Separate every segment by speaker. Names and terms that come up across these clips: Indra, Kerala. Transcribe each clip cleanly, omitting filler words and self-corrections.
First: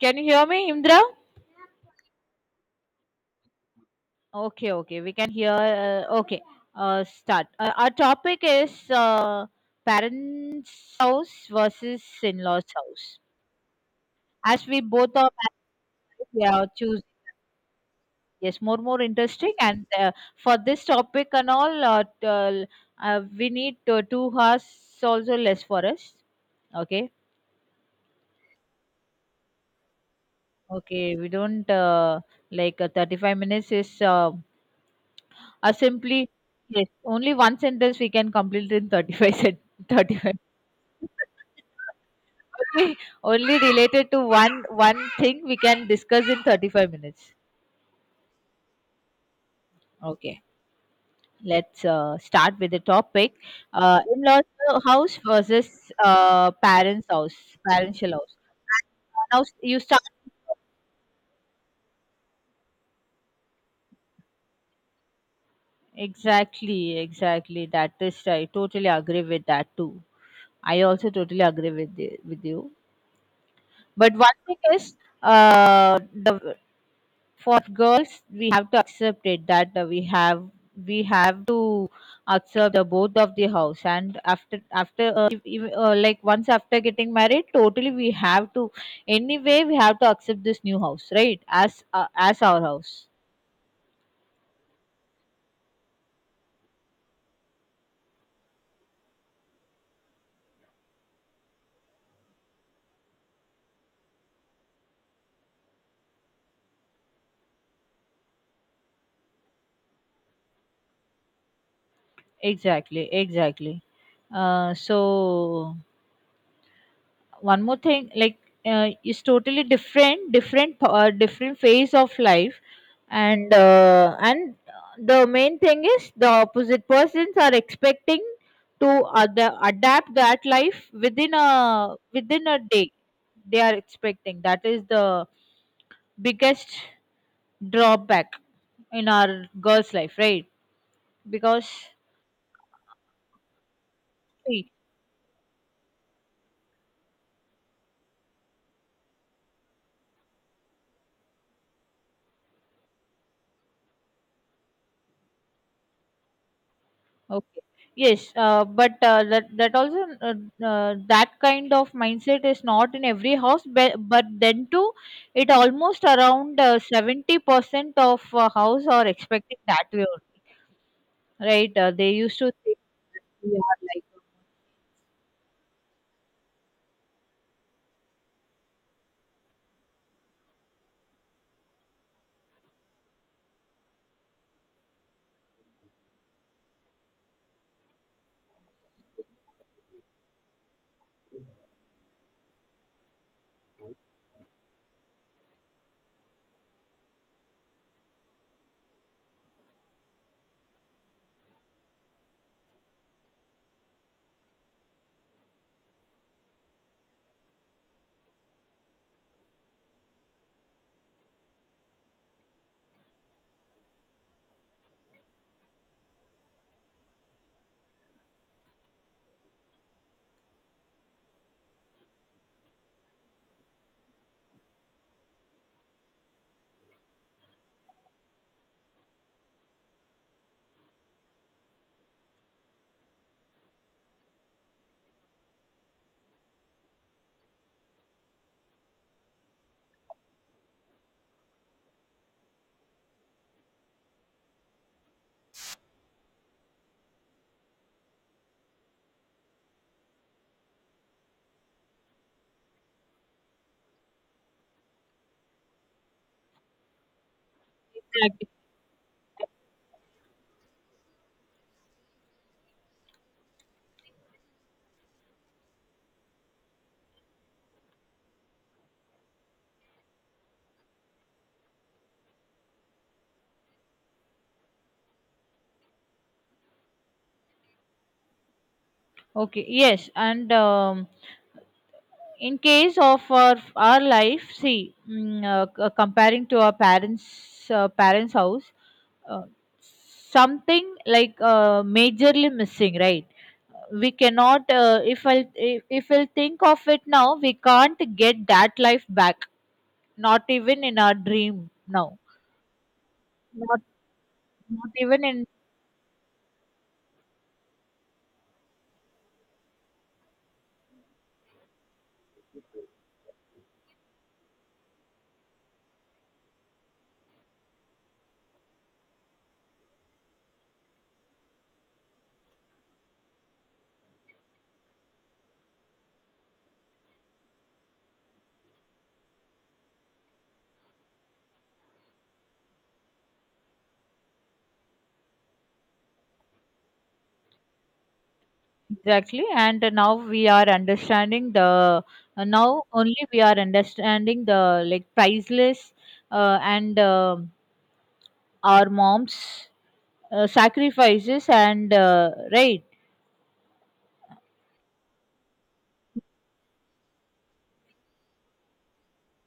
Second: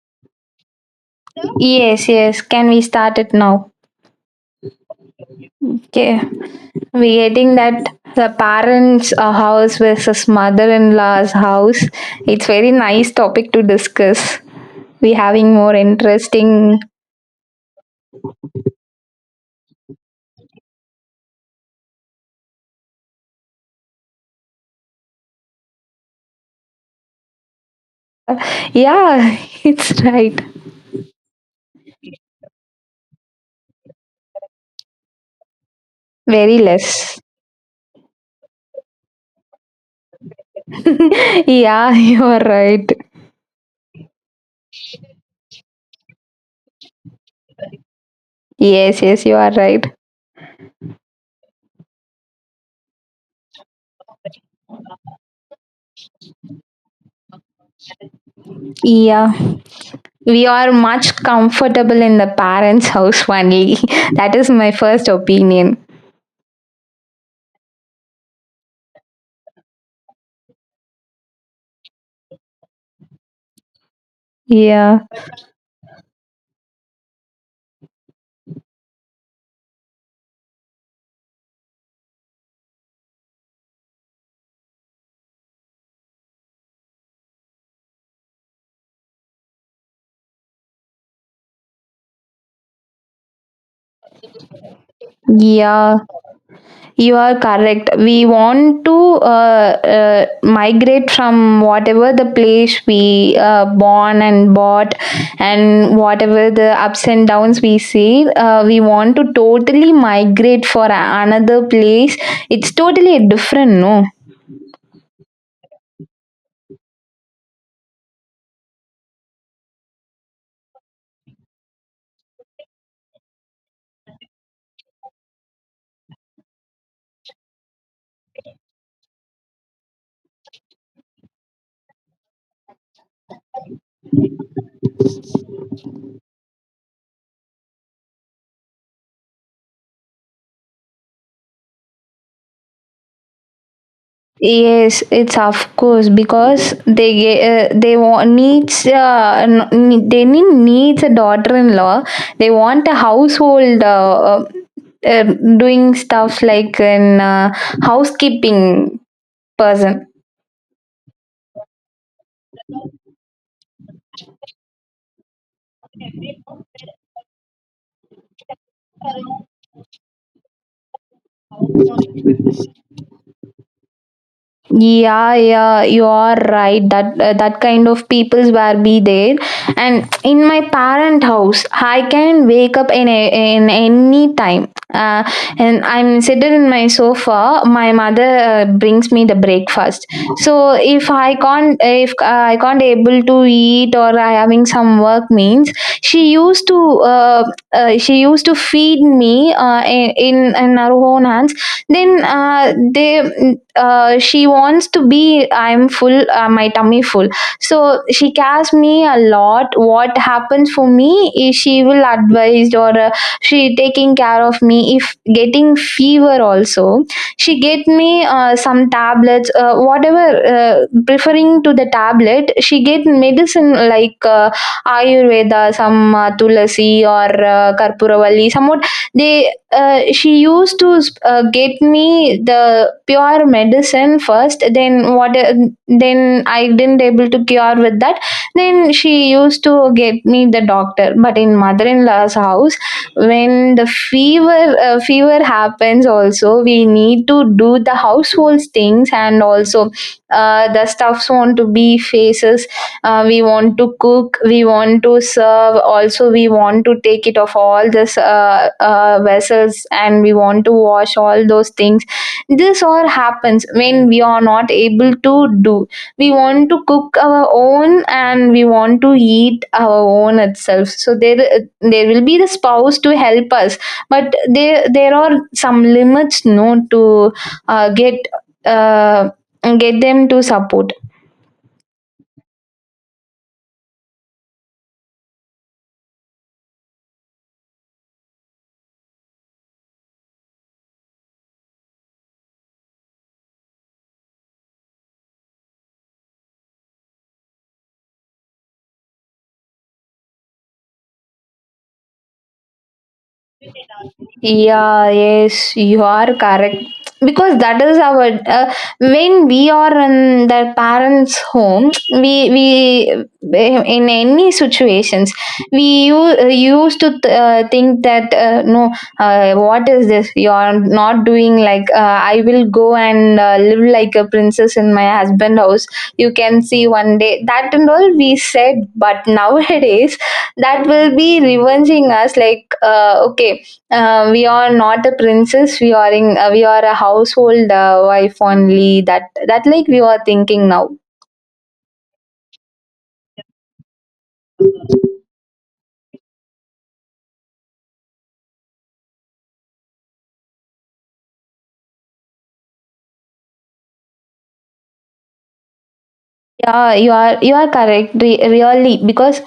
Speaker 1: Can you hear me, Indra?
Speaker 2: Yes, yes. Can we start it now?
Speaker 1: Okay, okay, we can hear.
Speaker 2: Okay.
Speaker 1: Okay,
Speaker 2: We're
Speaker 1: start.
Speaker 2: getting that
Speaker 1: Our
Speaker 2: the
Speaker 1: topic is
Speaker 2: parents' house versus
Speaker 1: parents'
Speaker 2: mother-in-law's
Speaker 1: house
Speaker 2: house.
Speaker 1: versus
Speaker 2: It's
Speaker 1: in-laws'
Speaker 2: very nice
Speaker 1: house.
Speaker 2: topic to discuss.
Speaker 1: As we
Speaker 2: We
Speaker 1: both are
Speaker 2: having more
Speaker 1: married, we are
Speaker 2: interesting.
Speaker 1: choosing. Yes, more interesting. And For this topic and all, we need 2 hours also less for us. Okay,
Speaker 2: Yeah, it's right.
Speaker 1: okay, we don't like 35 minutes is simply
Speaker 2: Very
Speaker 1: yes,
Speaker 2: less.
Speaker 1: only one sentence we can complete in 35.
Speaker 2: Yeah, you are right.
Speaker 1: Only only related to one thing we can discuss in 35 minutes.
Speaker 2: Yes, yes, you are right.
Speaker 1: Okay. Let's start with the topic. In-laws house versus parents' house, parental house.
Speaker 2: Yeah,
Speaker 1: Now you start.
Speaker 2: we are much comfortable in the parents' house only. That is my first opinion.
Speaker 1: Exactly, exactly. That is right. Totally agree with that too. I also totally agree with with you. But one thing is,
Speaker 2: Yeah,
Speaker 1: the for girls, we have to accept it that we have to accept the both of the house, and after after if, like once after getting married totally we have to accept this new house, right? As our house.
Speaker 2: yeah. You are correct. We want to migrate from whatever the place we born and bought, and whatever the ups and downs we see. We want to totally migrate for another place. It's
Speaker 1: Exactly,
Speaker 2: totally different,
Speaker 1: exactly.
Speaker 2: no?
Speaker 1: So one more thing, like, is totally different, different phase of life. And the main thing is the opposite persons are expecting to adapt that life within a day, they are expecting. That is the biggest drawback in our girls' life, right? Because, see,
Speaker 2: Yes, it's of course because they want needs they need needs a daughter-in-law. They want a household uh, doing stuff like an
Speaker 1: okay. Yes, but
Speaker 2: housekeeping
Speaker 1: that that also
Speaker 2: person.
Speaker 1: that kind of mindset is not in every house. But then too, it almost around 70% of house are expecting that way only, right? They used to think we are like.
Speaker 2: Yeah, yeah, you are right. That kind of peoples were be there, and in my parent house, I can wake up in any time. And I'm sitting in my sofa. My mother brings me the breakfast. So if I can't able to eat or I having some work means, she used to uh, she used to feed me in her own hands. Then uh, they uh, she wants to be I'm full my tummy full, so she cares me a lot. What happens for me is she will advise or she taking care of me. If getting fever also, she get me some tablets whatever uh, preferring to the tablet, she get medicine like ayurveda, some tulasi or karpuravalli somewhat. They She used to get me the pure medicine first, then what then I didn't able to cure with that, then she used to get me the doctor. But in mother-in-law's house, when the fever happens also, we need to do the household things, and also the stuffs want to be faces. We want to cook, we want to serve also, we want to take it off all this
Speaker 1: Exactly,
Speaker 2: vessels, and we want to wash all those things. This all happens when we are not able to do. We want to cook our own and we want to eat our own itself, so there will be the spouse to help us. But there are some limits, no, to uh, get uh,
Speaker 1: okay.
Speaker 2: get
Speaker 1: Yes,
Speaker 2: them to
Speaker 1: and
Speaker 2: support.
Speaker 1: in case of our life, see comparing to our parents, parents' house, uh, something like, majorly missing, right? We cannot, if we'll think of it now, we can't get that life back, not even in our dream now. Not
Speaker 2: Yeah,
Speaker 1: even in.
Speaker 2: yes, you are correct. Because that is our. When we are in the parents' home, we in any situations we used to think that no, what is this? You are not doing like I will go and live like a princess in my husband house. You can see one day, that and all we said, but nowadays that will be revenging us, like okay, we are not a princess. We are in. We are a household wife only. That
Speaker 1: Exactly,
Speaker 2: that
Speaker 1: and
Speaker 2: like we
Speaker 1: now
Speaker 2: are
Speaker 1: we are
Speaker 2: thinking now.
Speaker 1: understanding the, now only we are understanding the, like, priceless and our mom's sacrifices, and right.
Speaker 2: Yeah, you are correct. Really, because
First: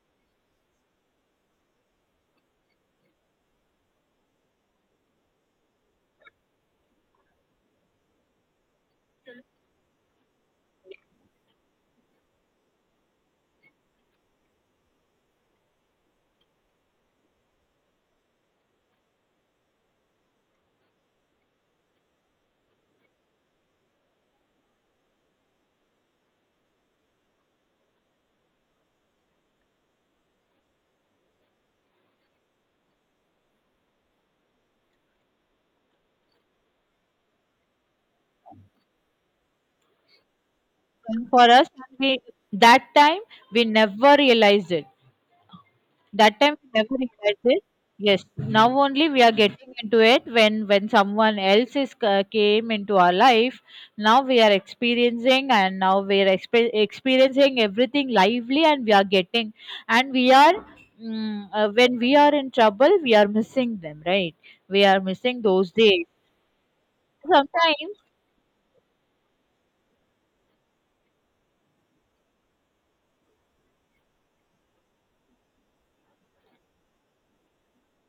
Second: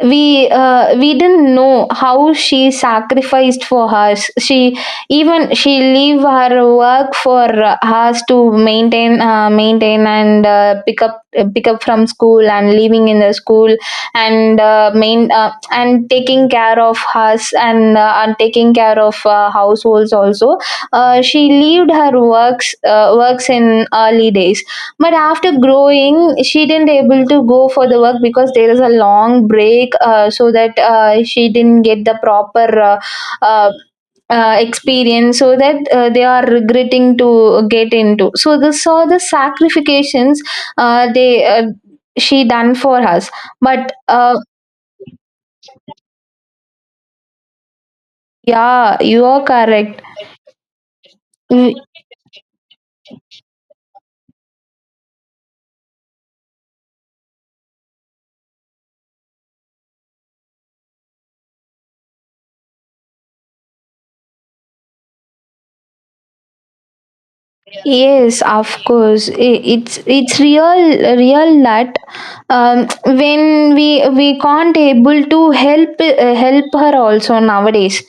Speaker 2: we didn't know how she sacrificed for us. She even she leave her work for us to maintain, and pick up from school and leaving in the school, and taking care of us, and and taking care of households also. She leaved her works in early days, but after growing, she didn't able to go for the work because there is a long break, so that she didn't get the proper uh, experience, so that they are regretting to get into. So this saw the sacrifications
Speaker 1: And for
Speaker 2: they
Speaker 1: us we,
Speaker 2: she done
Speaker 1: that
Speaker 2: for
Speaker 1: time
Speaker 2: us.
Speaker 1: we
Speaker 2: But
Speaker 1: never
Speaker 2: uh,
Speaker 1: realized it. that time we never realized it yes, now
Speaker 2: yeah,
Speaker 1: only we
Speaker 2: you
Speaker 1: are
Speaker 2: are
Speaker 1: getting into
Speaker 2: correct.
Speaker 1: it, when someone else is, came into our life. Now we are experiencing, and now we are experiencing everything lively, and we are getting, and we are when we are in trouble we are missing them, right? We are missing those days sometimes.
Speaker 2: Yes, of course. It's real real that um, when we can't able to help her also nowadays.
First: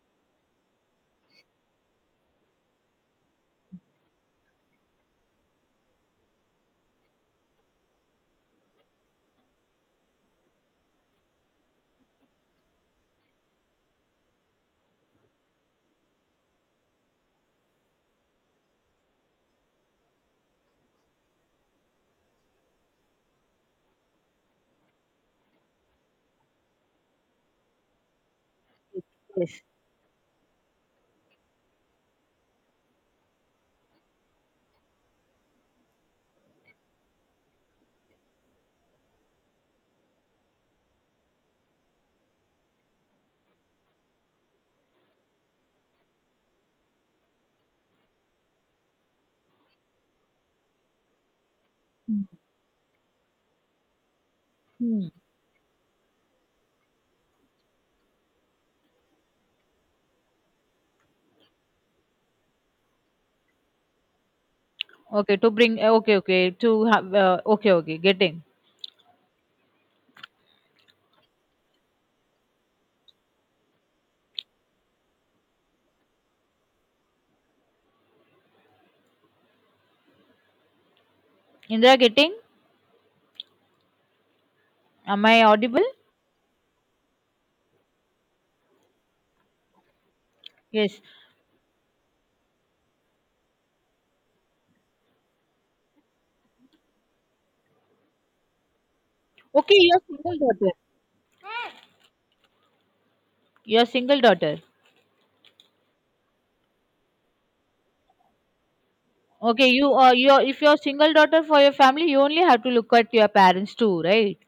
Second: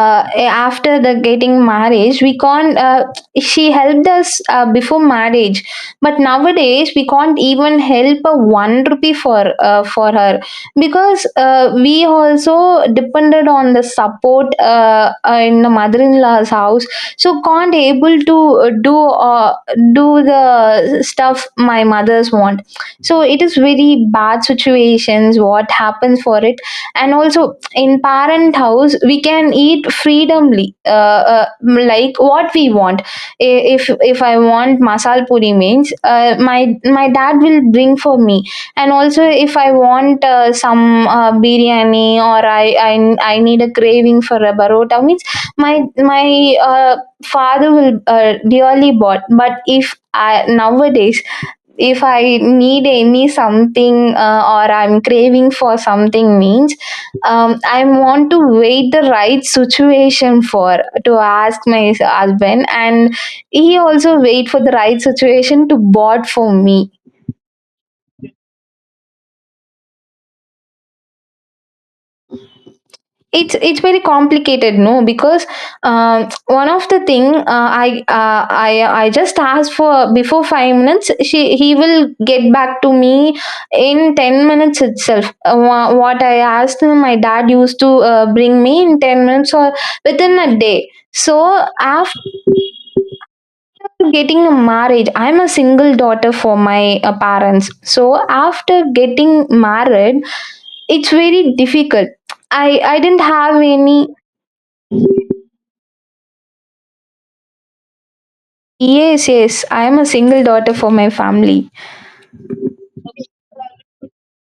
Speaker 2: After the getting marriage, we can't. She helped us before marriage, but nowadays we can't even help a one rupee for her, because we also depended on the support in the mother-in-law's house, so can't able to do the stuff my mothers want. So it is very bad situations what happens for it. And also in parent house, we can
Speaker 1: Yes.
Speaker 2: eat freedomly, like what we want. If I want masal puri means my dad will bring for me. And also if I want some biryani, or I need a craving for a barota means my my uh, father will dearly bought. But if I nowadays, if I need any something or I'm
Speaker 1: Mhm.
Speaker 2: craving for something means, I want to wait the right situation for to ask my husband, and he also wait for the right
Speaker 1: Okay, to
Speaker 2: situation to
Speaker 1: bring, okay,
Speaker 2: bought
Speaker 1: okay,
Speaker 2: for
Speaker 1: to
Speaker 2: me.
Speaker 1: have, okay, okay, getting.
Speaker 2: It's very complicated, no, because one of the thing, I just asked for before 5 minutes. She he
Speaker 1: Indra,
Speaker 2: will
Speaker 1: getting?
Speaker 2: get back to me in 10 minutes
Speaker 1: Am
Speaker 2: itself.
Speaker 1: I
Speaker 2: Uh,
Speaker 1: audible?
Speaker 2: wha- what I asked him, my dad used to bring me in 10 minutes or within a day.
Speaker 1: Yes.
Speaker 2: So after getting a marriage, I'm a single daughter for my parents. So after getting
Speaker 1: Okay, your
Speaker 2: married,
Speaker 1: single daughter.
Speaker 2: it's very difficult. I didn't have
Speaker 1: Your
Speaker 2: any.
Speaker 1: single daughter.
Speaker 2: Yes, yes.
Speaker 1: Okay,
Speaker 2: I
Speaker 1: you
Speaker 2: am a
Speaker 1: your
Speaker 2: single
Speaker 1: if
Speaker 2: daughter
Speaker 1: you're
Speaker 2: for my
Speaker 1: single daughter for
Speaker 2: family.
Speaker 1: your family, you only have to look at your parents too, right?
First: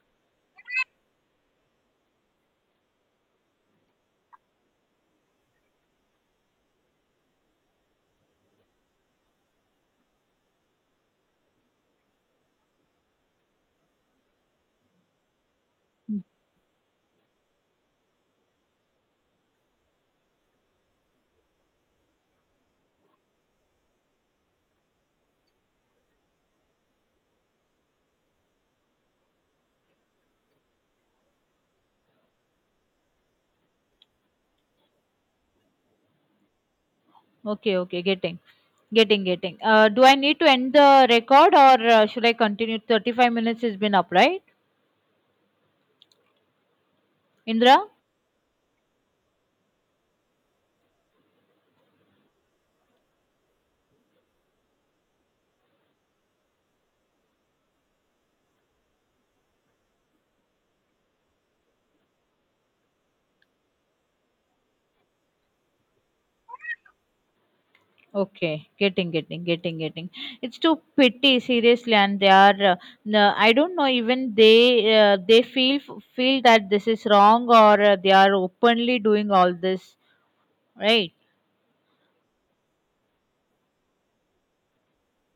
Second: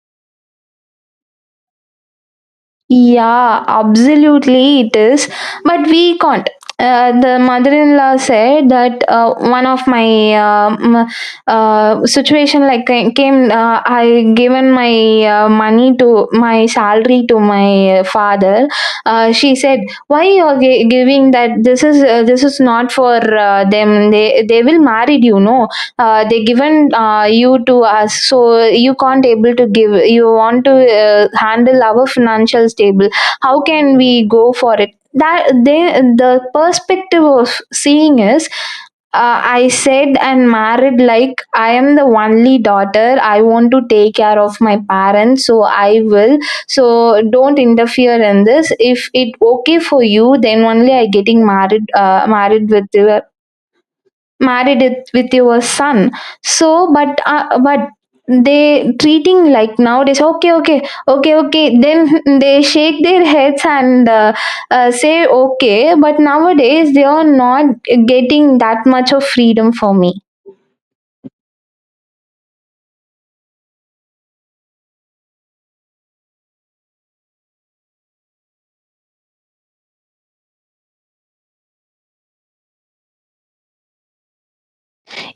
Speaker 2: Yeah, absolutely it is. But we can't. The mother-in-law said that one of my situation like came. I given my money to my salary to my father. She said, "Why you are giving that? This is not for them. They will marry you, no." They given you to us, so you can't able to give. You want to handle our financial stable, how can we go for it, that the perspective of
Speaker 1: Okay, okay,
Speaker 2: seeing
Speaker 1: getting,
Speaker 2: is.
Speaker 1: getting,
Speaker 2: uh,
Speaker 1: getting.
Speaker 2: I
Speaker 1: Do I
Speaker 2: said
Speaker 1: need to
Speaker 2: and
Speaker 1: end
Speaker 2: married
Speaker 1: the
Speaker 2: like
Speaker 1: record,
Speaker 2: I
Speaker 1: or
Speaker 2: am the
Speaker 1: should I
Speaker 2: only
Speaker 1: continue?
Speaker 2: daughter.
Speaker 1: Thirty-five
Speaker 2: I
Speaker 1: minutes
Speaker 2: want
Speaker 1: has
Speaker 2: to
Speaker 1: been up,
Speaker 2: take care
Speaker 1: right,
Speaker 2: of my parents, so I will. So don't
Speaker 1: Indra?
Speaker 2: interfere in this. If it okay for you, then only I getting married. Married with your married it with your son. So but they treating like nowadays, okay okay, okay okay, then they shake their heads, and say okay. But nowadays they are not getting
Speaker 1: Okay,
Speaker 2: that
Speaker 1: getting,
Speaker 2: much of
Speaker 1: getting,
Speaker 2: freedom
Speaker 1: getting,
Speaker 2: for
Speaker 1: getting.
Speaker 2: me.
Speaker 1: It's too pity, seriously, and they are. No, I don't know. Even they feel that this is wrong, or they are openly doing all this, right?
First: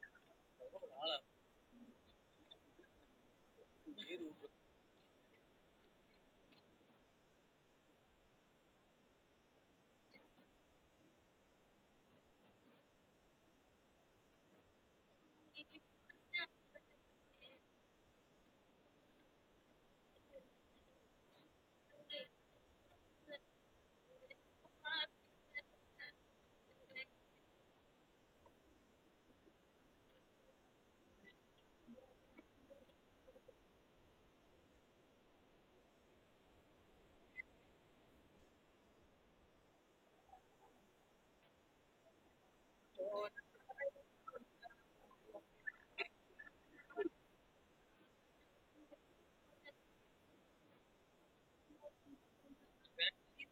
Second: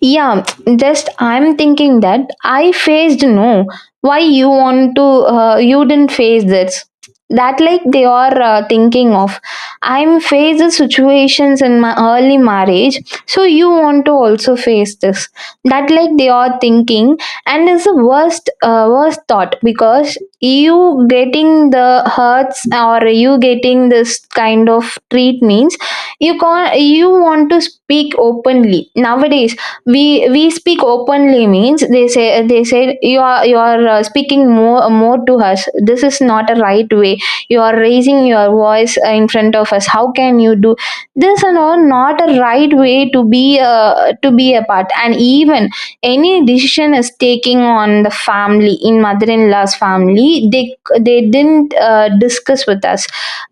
Speaker 2: Yeah, just I'm thinking that I faced, no. Why you want to? You didn't face this. That like they are thinking of. I'm faced the situations in my early marriage, so you want to also face this. That like they are thinking, and it's the worst thought, because you getting the hurts or you getting this kind of treat, means you can't. You want to speak openly. Nowadays we speak openly means they said, you are speaking more to us, this is not a right way. You are raising your voice in front of us, how can you do this and all, not a right way to be a part. And even any decision is taking on the family, in mother-in-law's family they didn't discuss with us,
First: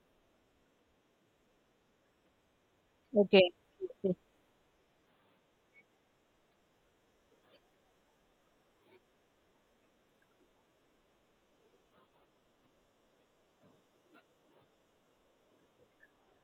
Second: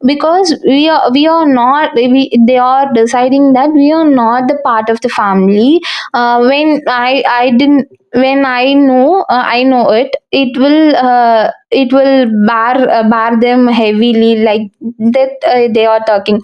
Speaker 2: because we are not we, they are
Speaker 1: Okay,
Speaker 2: deciding that we are
Speaker 1: okay.
Speaker 2: not the part of the family. Uh, when i i didn't when i know, it will bar them heavily, like that, they are talking.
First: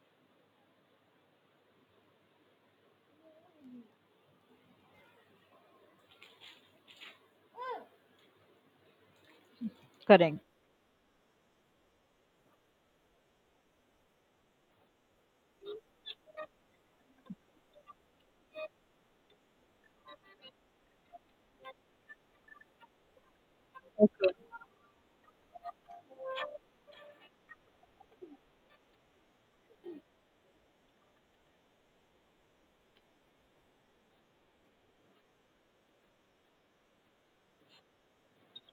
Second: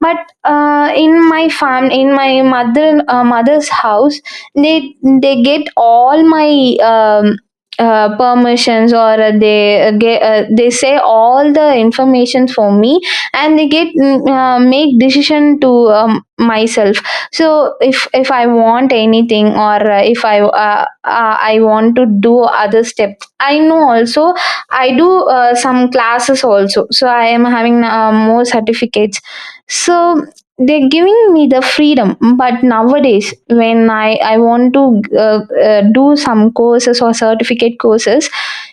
Speaker 2: But in my mother's house, they they get all my um, permissions, or they uh, get,
Speaker 1: Correct.
Speaker 2: uh, they say all the information for me, and they make decision to myself. So if I want anything or if i want to do other steps, I know also.
Speaker 1: Okay,
Speaker 2: I do some classes also, so I am having more certificates. So they're giving me the freedom. But nowadays when i want to uh, do some courses or certificate courses,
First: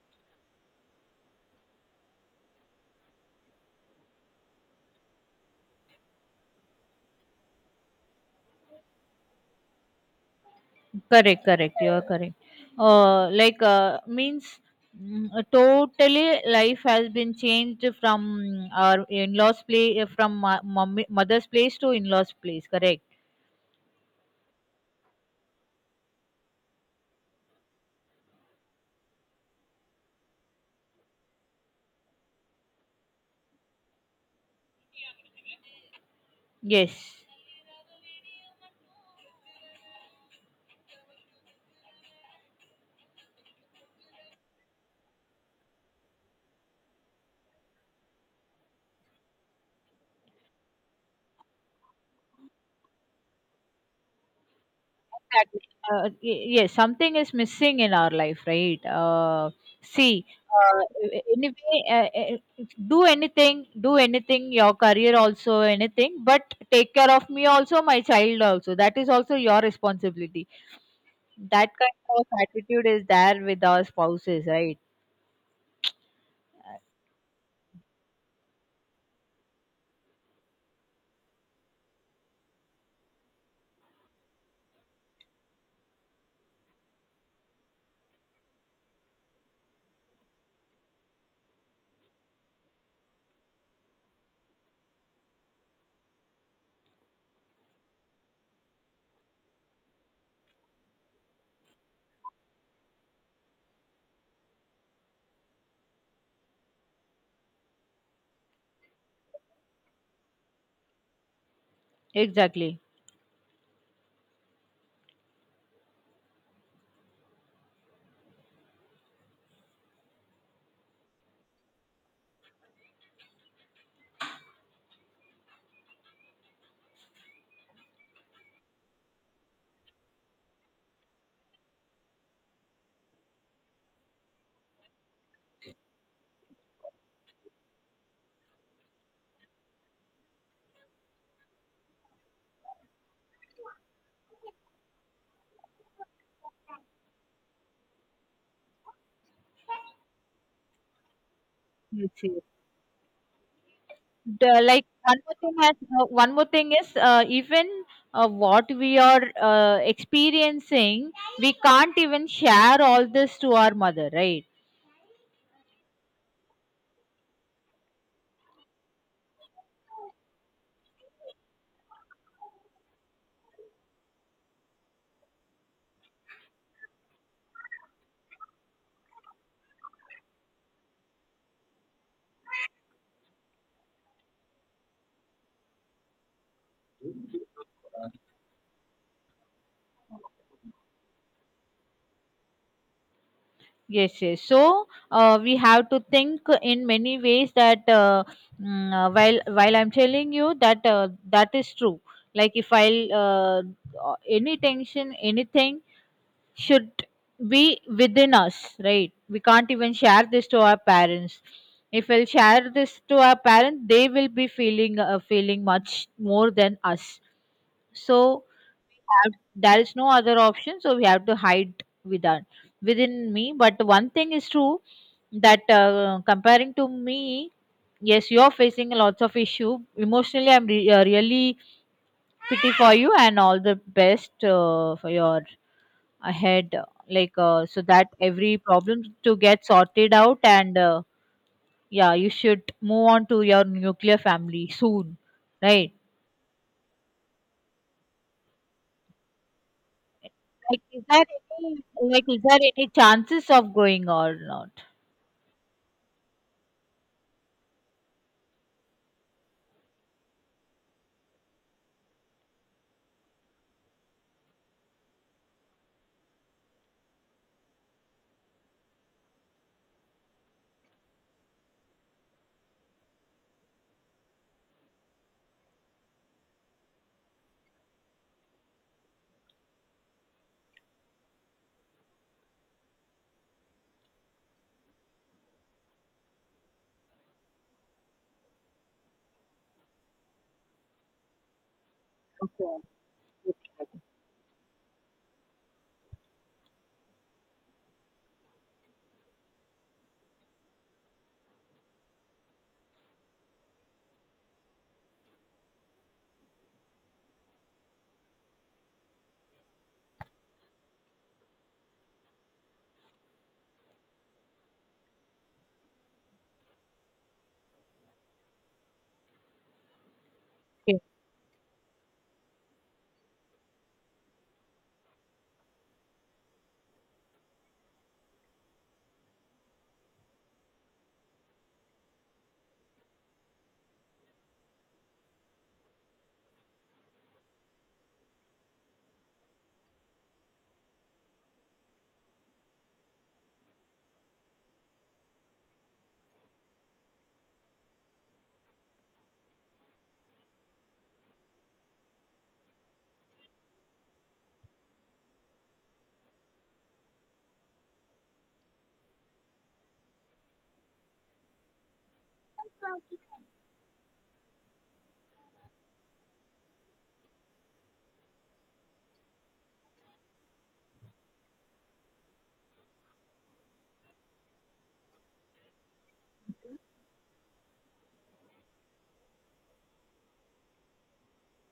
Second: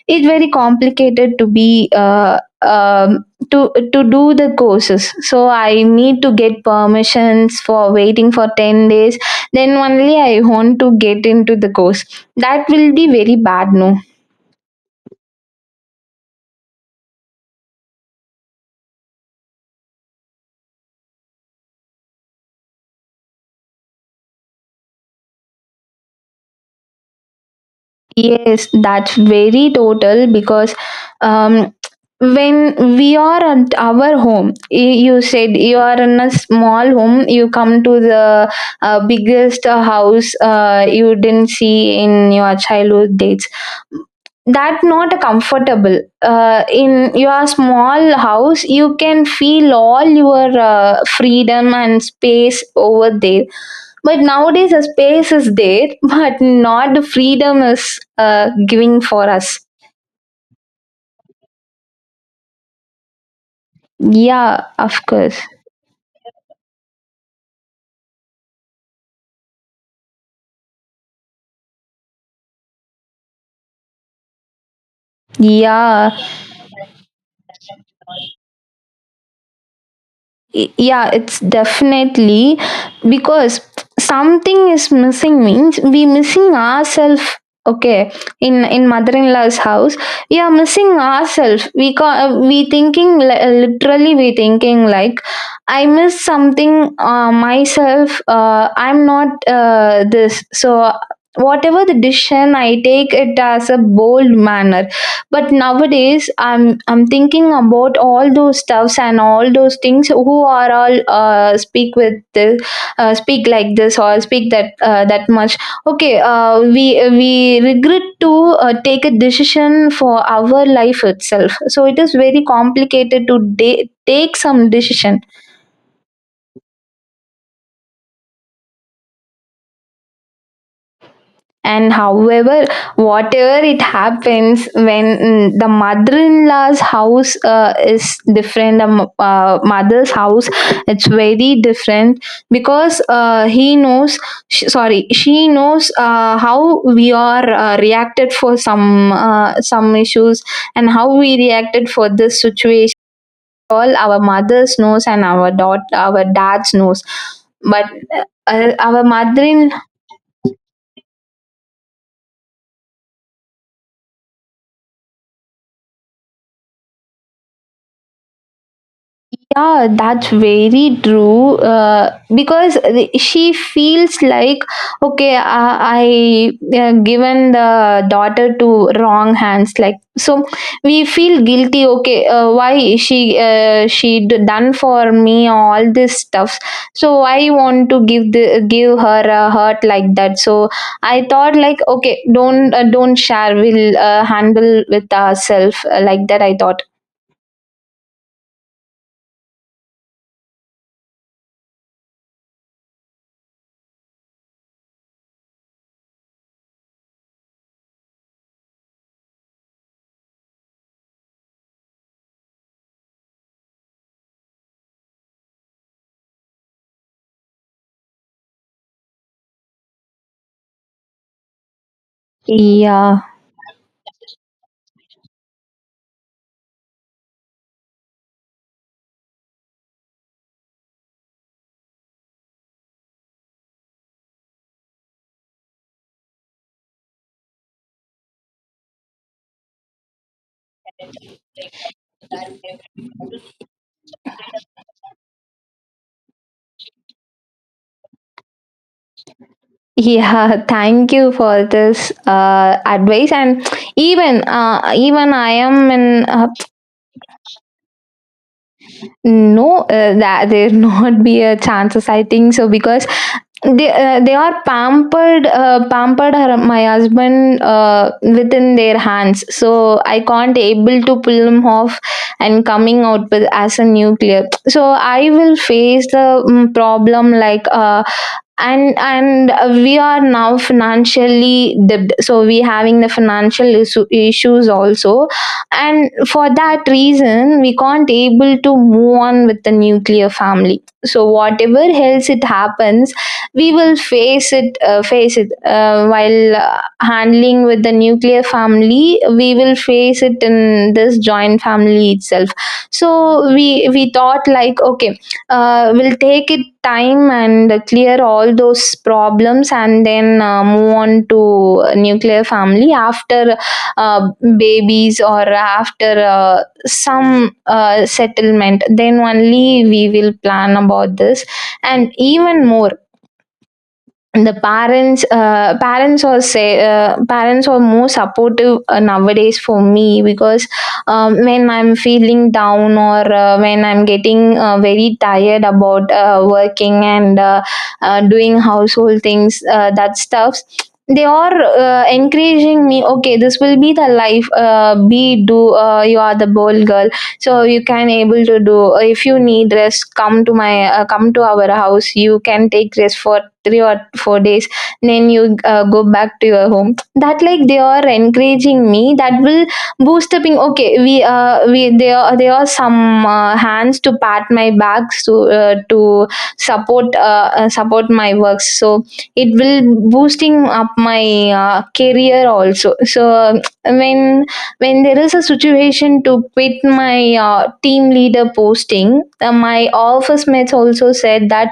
Speaker 2: it's very complicated uh, um to to do the courses. So I need to get permissions for waiting for 10 days, then only I want to get
Speaker 1: correct,
Speaker 2: into the
Speaker 1: correct. You are
Speaker 2: course.
Speaker 1: correct.
Speaker 2: That will be very
Speaker 1: Like,
Speaker 2: bad, no.
Speaker 1: means. Totally, life has been changed from, our in-laws' place, from mother's place to in-laws' place. Correct?
Speaker 2: Yes, that's very total, because um, when we are at our home, you said you are in a small
Speaker 1: Yes.
Speaker 2: home, you come to the biggest house, you didn't see in your childhood dates. That not a comfortable. In your small house, you can feel all your freedom and space over there, but nowadays, a space is
Speaker 1: Exactly.
Speaker 2: there, but
Speaker 1: Yes,
Speaker 2: not the
Speaker 1: something is
Speaker 2: freedom
Speaker 1: missing in
Speaker 2: is
Speaker 1: our life,
Speaker 2: uh,
Speaker 1: right?
Speaker 2: giving for us.
Speaker 1: See, uh, anyway, do anything,
Speaker 2: Yeah,
Speaker 1: your
Speaker 2: of
Speaker 1: career
Speaker 2: course.
Speaker 1: also, anything, but take care of me also, my child also. That is also your responsibility. That kind of attitude is there with our spouses, right?
Speaker 2: Yeah, yeah it's definitely because something is missing means we missing ourselves, okay, in mother-in-law's house. We are missing ourselves. We thinking, literally we thinking like, I miss something, myself. I'm not this. So whatever the decision I take it as a bold manner, but nowadays I'm thinking about all those stuffs and all those things who are all speak with this
Speaker 1: Exactly.
Speaker 2: speak like this or speak that that much. Okay, we regret to take a decision for our life itself, so it is very complicated to take some decision. And however, whatever it happens when, the mother-in-law's house is different, the mother's house, it's very different, because he knows, sorry, she knows how we are reacted for some issues, and how we reacted for
Speaker 1: Yes,
Speaker 2: this
Speaker 1: yes.
Speaker 2: situation. All our
Speaker 1: The,
Speaker 2: mothers
Speaker 1: like,
Speaker 2: knows, and our daughter, our
Speaker 1: one more thing
Speaker 2: dad's
Speaker 1: is,
Speaker 2: knows,
Speaker 1: even
Speaker 2: but
Speaker 1: what we
Speaker 2: our
Speaker 1: are,
Speaker 2: mother-in.
Speaker 1: experiencing, we can't even share all this to our mother, right?
Speaker 2: Yeah, that's very true. Because she feels like, okay, I given the daughter to wrong hands. Like so, we feel guilty. Okay, why she done for me all this stuff? So I want to give the give her a hurt like that. So I thought like, okay, don't share. We'll
Speaker 1: Yes, yes, so
Speaker 2: handle with
Speaker 1: we have
Speaker 2: ourselves
Speaker 1: to
Speaker 2: like
Speaker 1: think
Speaker 2: that, I thought.
Speaker 1: in many ways that, while I'm telling you that, that is true. Like, if I'll any tension, anything should be within us, right? We can't even share this to our parents. If we'll share this to our parents, they will be feeling, feeling much more than us. So there is no other option, so we have to hide within,
Speaker 2: Yeah.
Speaker 1: me. But one thing is true, that, comparing to me, yes, you are facing lots of issue emotionally. I'm really pity for you, and all the best for your ahead, so that every problem to get sorted out, and yeah, you should move on to your nuclear family soon, right?
Speaker 2: Yeah,
Speaker 1: like is
Speaker 2: thank
Speaker 1: there
Speaker 2: you for
Speaker 1: any
Speaker 2: this
Speaker 1: like, is there any
Speaker 2: advice.
Speaker 1: chances
Speaker 2: And
Speaker 1: of going or not?
Speaker 2: even I am in no, that there not be a chances. I think so, because they are pampered, pampered her, my husband within their hands. So I can't able to pull him off and coming out with as a nuclear. So I will face the problem like. And we are now financially dipped, so we having the financial issues also. And for that reason we can't able to move on with the nuclear family, so whatever else it
Speaker 1: Okay,
Speaker 2: happens, we will face it while handling with the nuclear family. We will face it in this joint family itself. So we thought like, okay, will take it time and clear all those problems, and then move on to nuclear family after uh, babies or after some settlement, then only we will plan
Speaker 1: okay.
Speaker 2: about this. And even more, the parents parents are say parents are more supportive nowadays for me, because when I'm feeling down, or when I'm getting very tired about working and doing household things, that stuffs. They are encouraging me, okay, this will be the life, be do you are the bold girl, so you can able to do. If you need rest, come to my come to our house, you can take rest for 3 or 4 days, then you go back to your home. That like they are encouraging me, that will boost up in, okay, we there are some hands to pat my back, so to support my works, so it will boosting up my career also. So when there is a situation to quit my team leader posting, my office mates also said that,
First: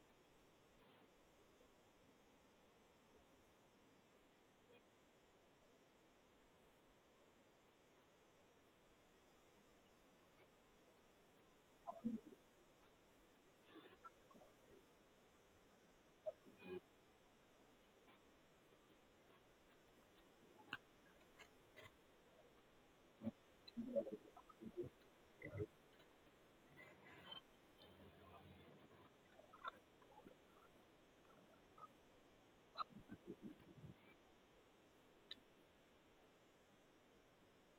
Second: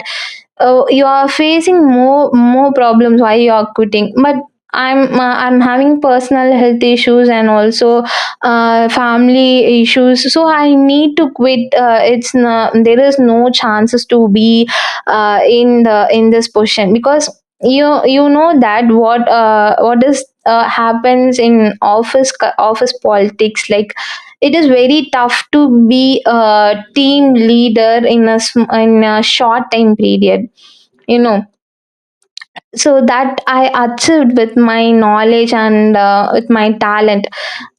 Speaker 2: oh, you are facing more problems, why you are quitting? But I'm having personal health issues, and also family issues, so I need to quit. It's no, there is no chances to be in the in this position, because you know that what is happens in office politics, like it is very tough to be a team leader in a in a short time period, you know. So that I achieved with my knowledge and with my talent.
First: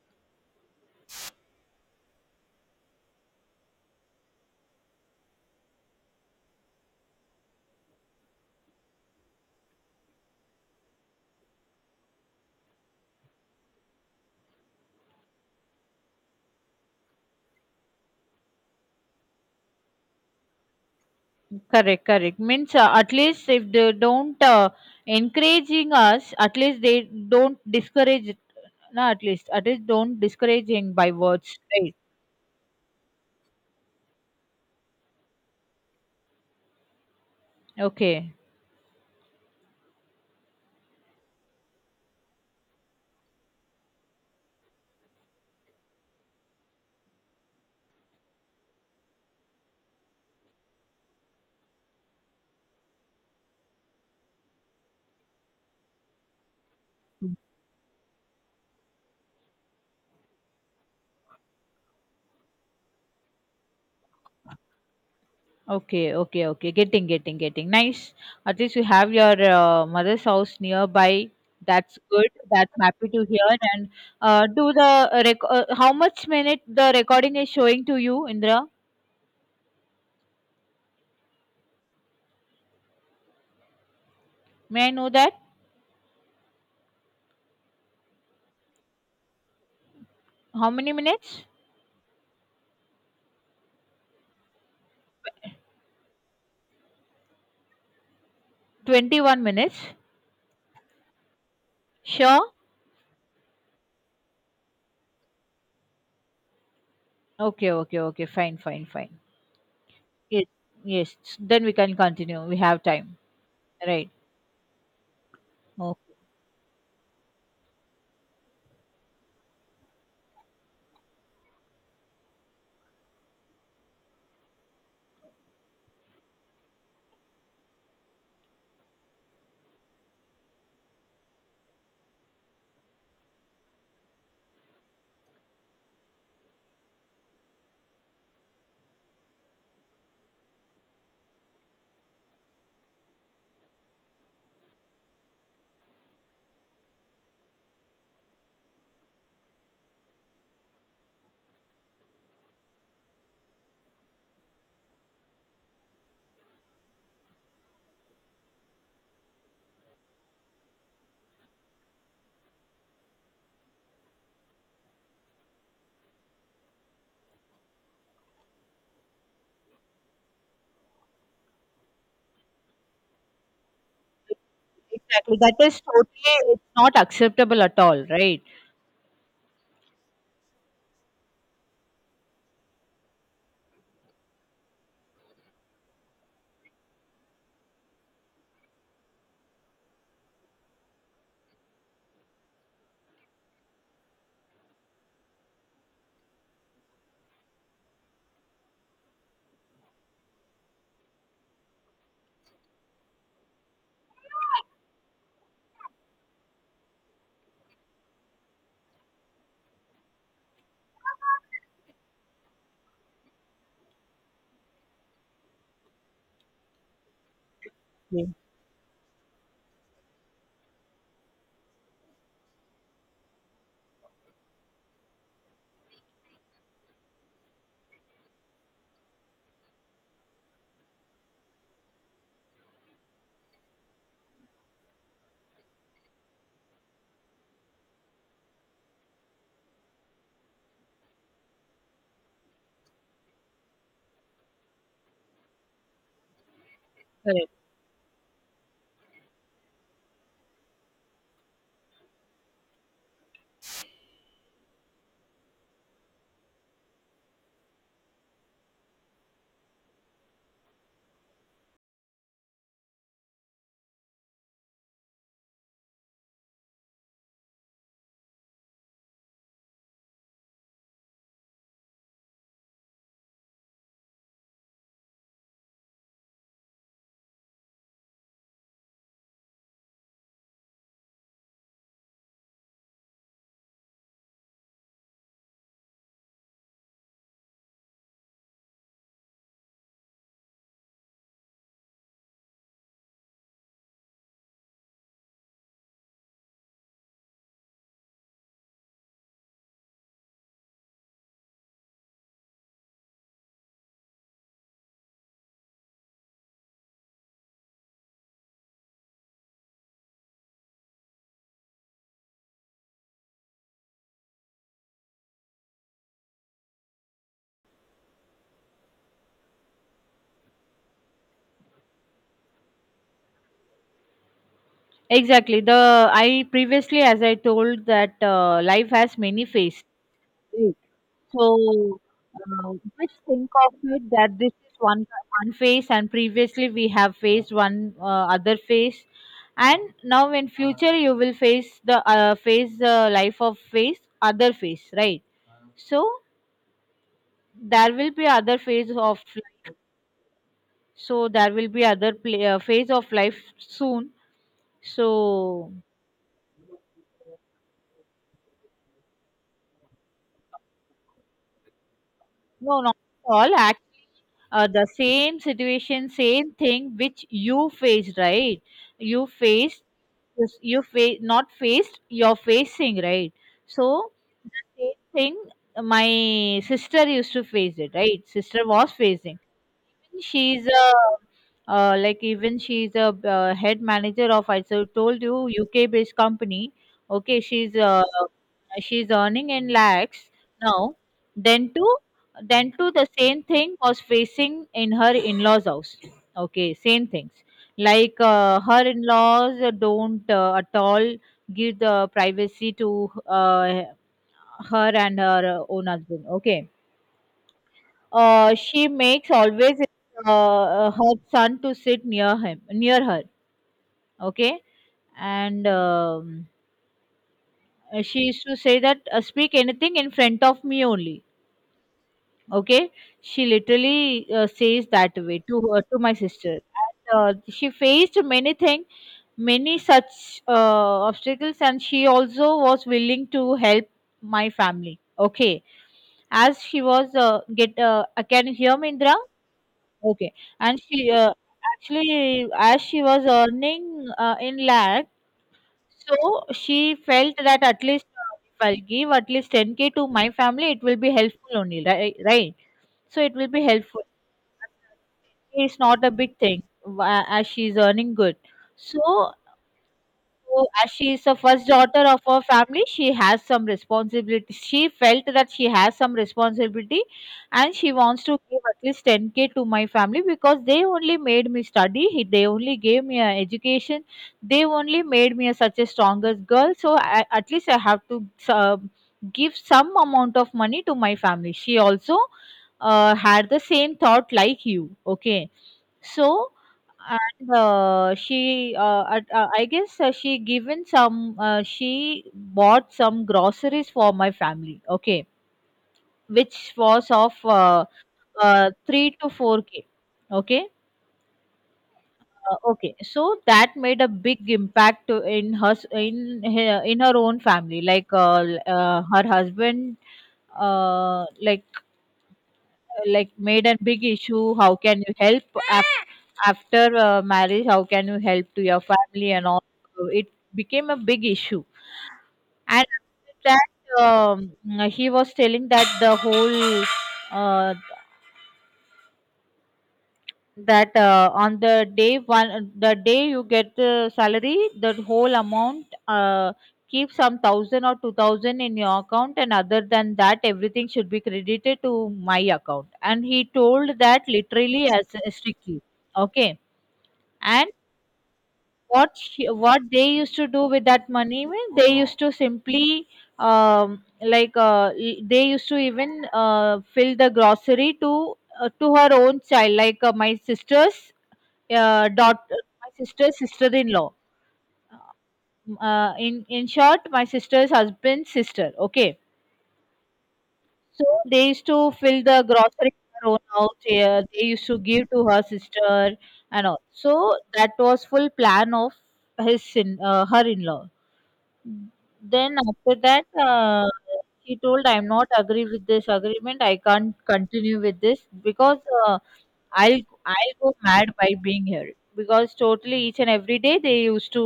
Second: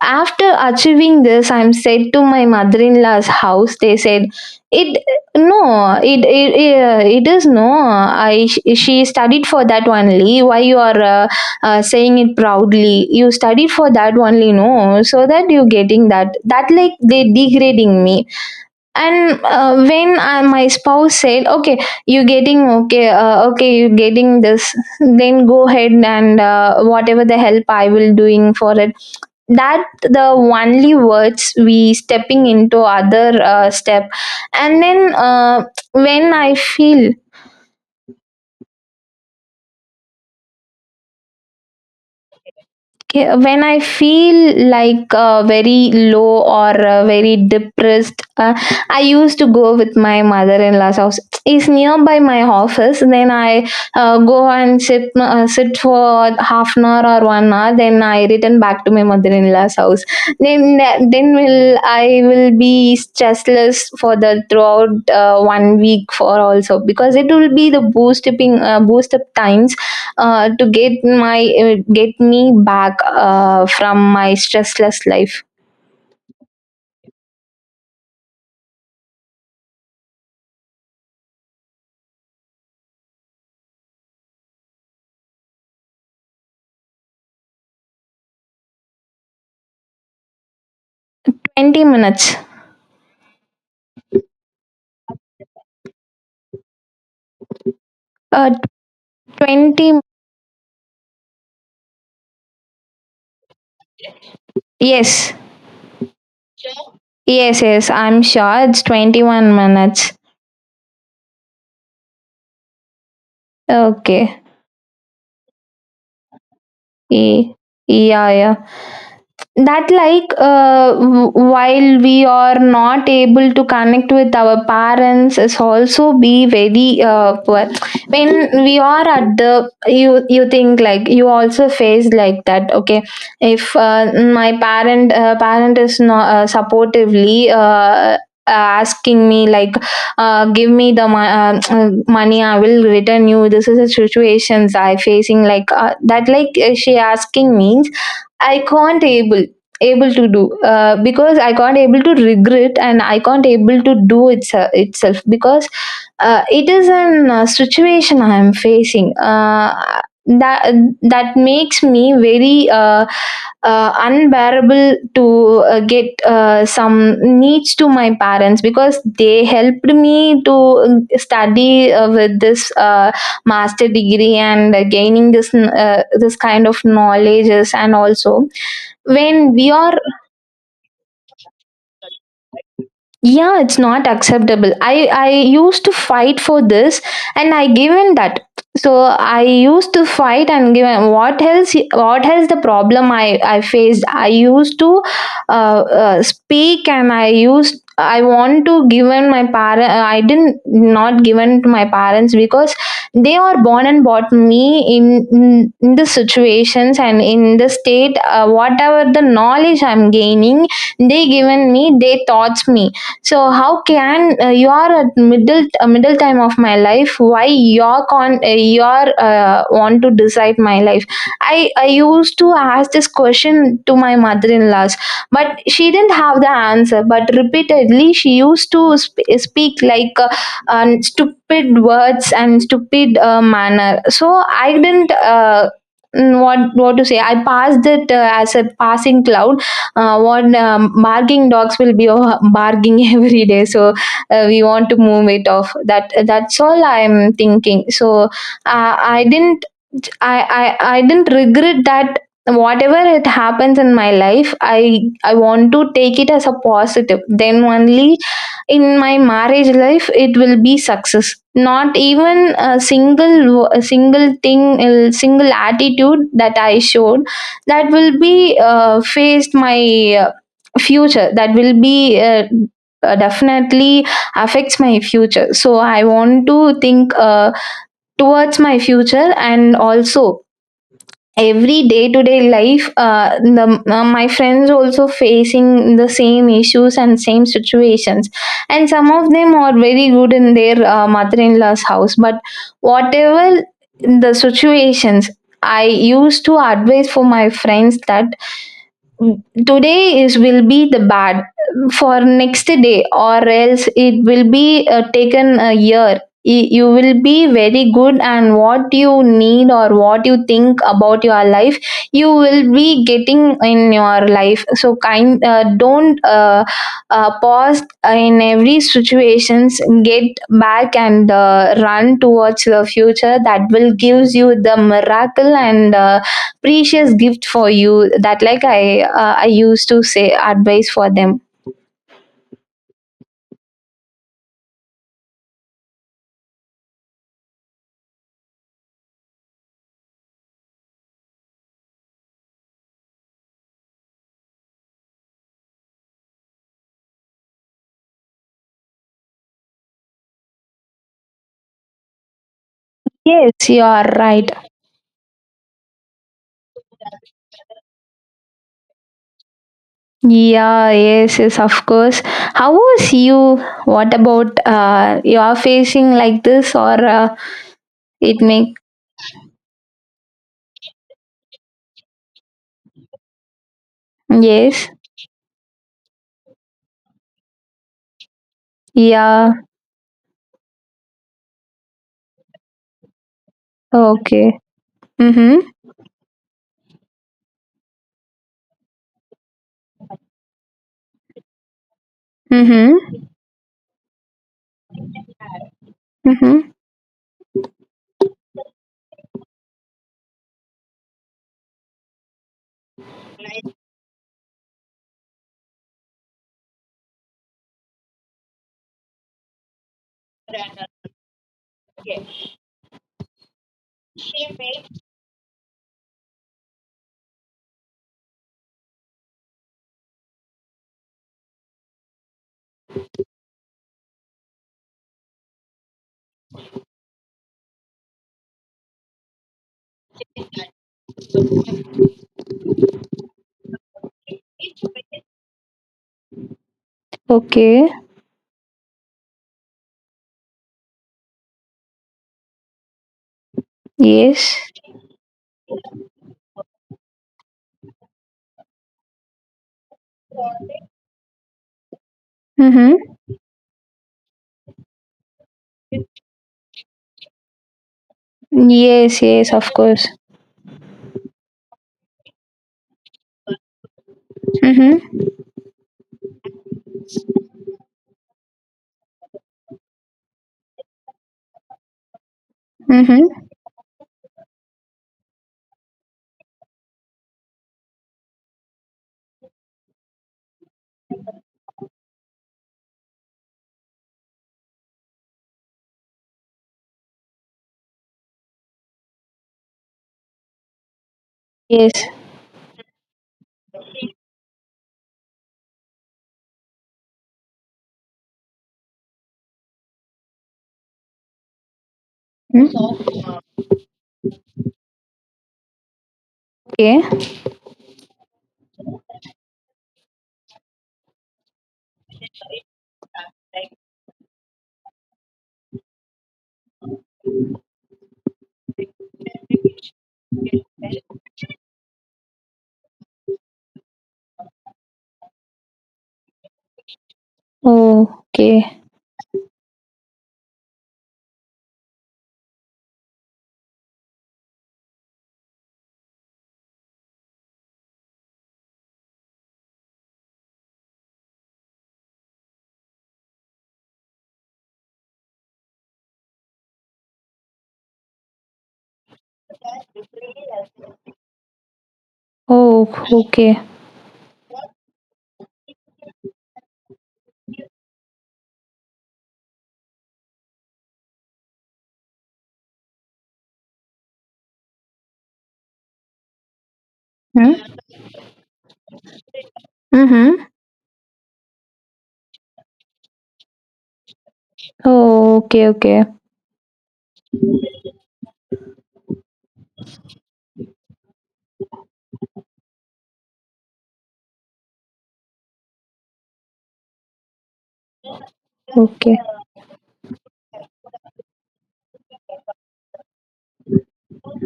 Speaker 2: After achieving this, I'm said to my mother-in-law's house. They said, "It no, it is no. I, she studied for that only. Why you are saying it proudly? You studied for that only, no? So that you getting that that like they degrading me." And when I, my spouse said, okay,
Speaker 1: Correct,
Speaker 2: you
Speaker 1: correct,
Speaker 2: getting
Speaker 1: means
Speaker 2: okay,
Speaker 1: at least if
Speaker 2: okay,
Speaker 1: they
Speaker 2: you
Speaker 1: don't,
Speaker 2: getting this, then go ahead,
Speaker 1: encouraging us,
Speaker 2: and
Speaker 1: at least they
Speaker 2: whatever the
Speaker 1: don't
Speaker 2: help I will
Speaker 1: discourage,
Speaker 2: doing for it.
Speaker 1: no, at
Speaker 2: That
Speaker 1: least don't
Speaker 2: the
Speaker 1: discouraging
Speaker 2: only
Speaker 1: by
Speaker 2: words
Speaker 1: words,
Speaker 2: we
Speaker 1: right?
Speaker 2: stepping into other step. And then when I feel.
Speaker 1: Okay.
Speaker 2: Okay, when I feel like very low, or very depressed, I used to go with my mother-in-law's house. It's nearby my office. Then I go and sit for half an hour or 1 hour. Then I return back to my mother-in-law's house. Then then will I will be stressless for the throughout 1 week
Speaker 1: Okay,
Speaker 2: for
Speaker 1: okay, okay.
Speaker 2: also,
Speaker 1: Getting,
Speaker 2: because it
Speaker 1: getting,
Speaker 2: will
Speaker 1: getting.
Speaker 2: be the
Speaker 1: Nice. At least you have
Speaker 2: boost up
Speaker 1: your
Speaker 2: times,
Speaker 1: mother's house
Speaker 2: to get
Speaker 1: nearby.
Speaker 2: my
Speaker 1: That's
Speaker 2: get
Speaker 1: good.
Speaker 2: me
Speaker 1: That's
Speaker 2: back
Speaker 1: happy to hear. And
Speaker 2: from my
Speaker 1: do
Speaker 2: stressless
Speaker 1: the
Speaker 2: life.
Speaker 1: how much minute the recording is showing to you, Indra? May I know that? How many minutes?
Speaker 2: 20 minutes. Uh,
Speaker 1: 21 minutes.
Speaker 2: 20.
Speaker 1: Sure.
Speaker 2: Yes, yes,
Speaker 1: Okay,
Speaker 2: yes,
Speaker 1: okay,
Speaker 2: I'm
Speaker 1: okay. Fine,
Speaker 2: sure it's
Speaker 1: fine, fine.
Speaker 2: 21 minutes.
Speaker 1: Yes, yes. Then we can continue. We have time. Right.
Speaker 2: Okay.
Speaker 1: Okay.
Speaker 2: Ye- Yeah, yeah. That like while we are not able to connect with our parents is also be very poor, when we are at the. You think like, you also face like that. Okay, if my parent parent is not supportively asking me like, give me the money, I will return you. This is the situations I facing like, that like she asking means I can't able able to do, because I can't able to regret, and I can't able to do it itself, because it is an situation I am facing, that that makes me very, unbearable to get some needs to my parents, because they helped me to study with this master degree and gaining
Speaker 1: Exactly.
Speaker 2: this
Speaker 1: That is
Speaker 2: this
Speaker 1: totally.
Speaker 2: kind
Speaker 1: It's
Speaker 2: of
Speaker 1: not acceptable
Speaker 2: knowledges,
Speaker 1: at
Speaker 2: and
Speaker 1: all. Right.
Speaker 2: also when we are. Yeah, it's not acceptable. I used to fight for this, and I given that. So I used to fight and given. What else the problem I faced, I used to speak. And I want to given my parent, I didn't not given to my parents, because they are born and bought me in, in the situations, and in the state, whatever the knowledge I'm gaining, they given me, they taught me. So how can, you are at middle time of my life? Why you're
Speaker 1: Yes.
Speaker 2: con you're want to decide my life? I used to ask this question to my mother-in-laws, but she didn't have the answer. But repeatedly she used to speak like, stupid words and stupid manner. So I didn't. What to say, I passed it as a passing cloud. What barking dogs will be barking every day. So we want to move it off. That that's all I'm thinking. So I didn't. I, I didn't regret that, whatever it happens in my life, I want to take it as a positive, then only in my marriage life it will be success. Not even a single thing, a single attitude that I showed, that will be faced my future, that will be definitely affects my future. So I want to think towards my future, and also every day to day life. My friends also facing the same issues and same situations, and some of them are very good in their mother-in-law's house. But whatever the situations, I used to advise for my friends that, today is will be the bad for next day, or else it will be taken a year. You will be very good, and what you need or what you think about your life, you will be getting in your life. So kind, don't pause in every situations. Get back and run towards the future, that will gives you the miracle,
Speaker 1: Exactly.
Speaker 2: and
Speaker 1: The I previously,
Speaker 2: precious
Speaker 1: as I
Speaker 2: gift for
Speaker 1: told,
Speaker 2: you.
Speaker 1: that
Speaker 2: That like
Speaker 1: life has many
Speaker 2: I
Speaker 1: phases.
Speaker 2: used to say
Speaker 1: Right.
Speaker 2: advice for them.
Speaker 1: So uh, just think of it that this is one phase, and previously we have faced one, other phase, and now in future you will face the, phase life of phase, other phase, right? So there will be other phase of life. So there will be other pla phase of life
Speaker 2: Yes, you are
Speaker 1: soon.
Speaker 2: right.
Speaker 1: So
Speaker 2: Yeah, yes, yes, of course. How
Speaker 1: no, not
Speaker 2: was
Speaker 1: at all.
Speaker 2: you?
Speaker 1: Actually,
Speaker 2: What about
Speaker 1: the same
Speaker 2: you are
Speaker 1: situation,
Speaker 2: facing like
Speaker 1: same
Speaker 2: this,
Speaker 1: thing
Speaker 2: or
Speaker 1: which you faced,
Speaker 2: it
Speaker 1: right?
Speaker 2: make.
Speaker 1: You faced, you face, not faced, you're facing, right? So
Speaker 2: Yes.
Speaker 1: same thing. My sister used to face it, right? Sister was facing,
Speaker 2: Yeah.
Speaker 1: she's a she's a, head manager
Speaker 2: Okay.
Speaker 1: of, I so told you,
Speaker 2: Mhm.
Speaker 1: UK based company. Okay, she's, earning in lakhs now. Then to then to the
Speaker 2: Mhm.
Speaker 1: same thing was facing in her in laws house.
Speaker 2: Mhm.
Speaker 1: Okay, same things, like her in laws don't, at all give the privacy to, her and her own husband. Okay, she makes always, her son to sit near him, near her. Okay, and she used to say that, speak anything in front of me only. Okay, she literally says that way to her, to my sister. And, she faced many things, many such obstacles, and she also was willing to help my family. Okay, as she was, get
Speaker 2: Okay.
Speaker 1: can you hear me, Indra? Okay. And she, actually, as she was earning,
Speaker 2: Yes.
Speaker 1: in lakh, so she felt that at least, if I'll give at least 10k to my family, it will be helpful only, right? Right.
Speaker 2: Mhm.
Speaker 1: So it will be helpful. It's not a big thing, as she's earning good.
Speaker 2: Yes,
Speaker 1: So,
Speaker 2: yes, of course.
Speaker 1: so, as she is the first daughter of her family, she has some responsibility. She
Speaker 2: Mhm.
Speaker 1: felt that she has some responsibility, and she wants to give at least 10k to my family, because they only made me study, they only gave me
Speaker 2: Mhm.
Speaker 1: an education, they only made me such a strongest girl. So, I, at least I have to, give some amount of money to my family. She also, had the same thought like you. Okay, so, and she, I guess,
Speaker 2: Yes.
Speaker 1: she bought some groceries for my family, okay, which was of, 3 to 4K, okay.
Speaker 2: Mm.
Speaker 1: Okay, so that made a big impact in her, in
Speaker 2: Okay,
Speaker 1: her
Speaker 2: okay.
Speaker 1: own family. Like, her husband, like, made a big issue, how can you help af- after, marriage, how can you help to your family and all? So, it became a big issue, and after that, he was telling that the whole, uh,
Speaker 2: Oh, okay.
Speaker 1: that on the day, one the day you get the salary, the whole amount, keep some 1,000 or 2,000 in your account, and other than that everything should be credited to my account, and he told that literally, as strictly, okay. And what she, what they used to do with that money, means they used to
Speaker 2: Oh,
Speaker 1: simply,
Speaker 2: okay.
Speaker 1: they used to even, fill the grocery to, to her own child, like, my sister's, daughter, my sister's sister-in-law. In, short, my
Speaker 2: Hmm?
Speaker 1: sister's husband's sister. Okay,
Speaker 2: Mhm.
Speaker 1: so they used to fill the grocery in her own house. Yeah, they used to give to
Speaker 2: Oh,
Speaker 1: her
Speaker 2: okay, okay.
Speaker 1: sister and all. So that was full plan of his in her in-law. Then after that, she told, "I'm not agree with this agreement. I can't continue with this because."
Speaker 2: Okay.
Speaker 1: Uh, I'll I'll go mad by being here because totally each and every day they used to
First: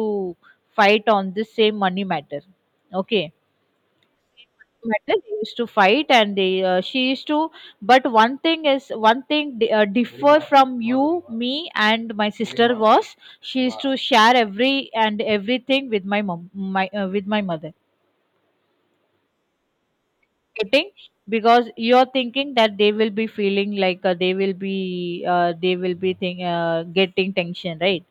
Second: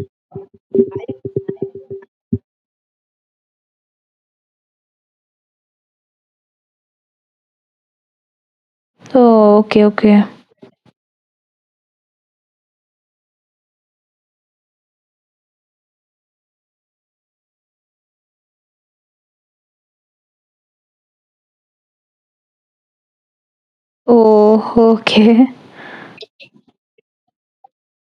Speaker 1: fight on this same money matter. Okay. Matter they used to fight and they she used to but one thing is one thing
Speaker 2: Oh,
Speaker 1: di-
Speaker 2: okay, okay.
Speaker 1: differ from you me and my sister was she used to share every and everything with my mom my with my mother getting because you're thinking that they will be feeling like
Speaker 2: Oh, okay.
Speaker 1: they will be getting tension, right?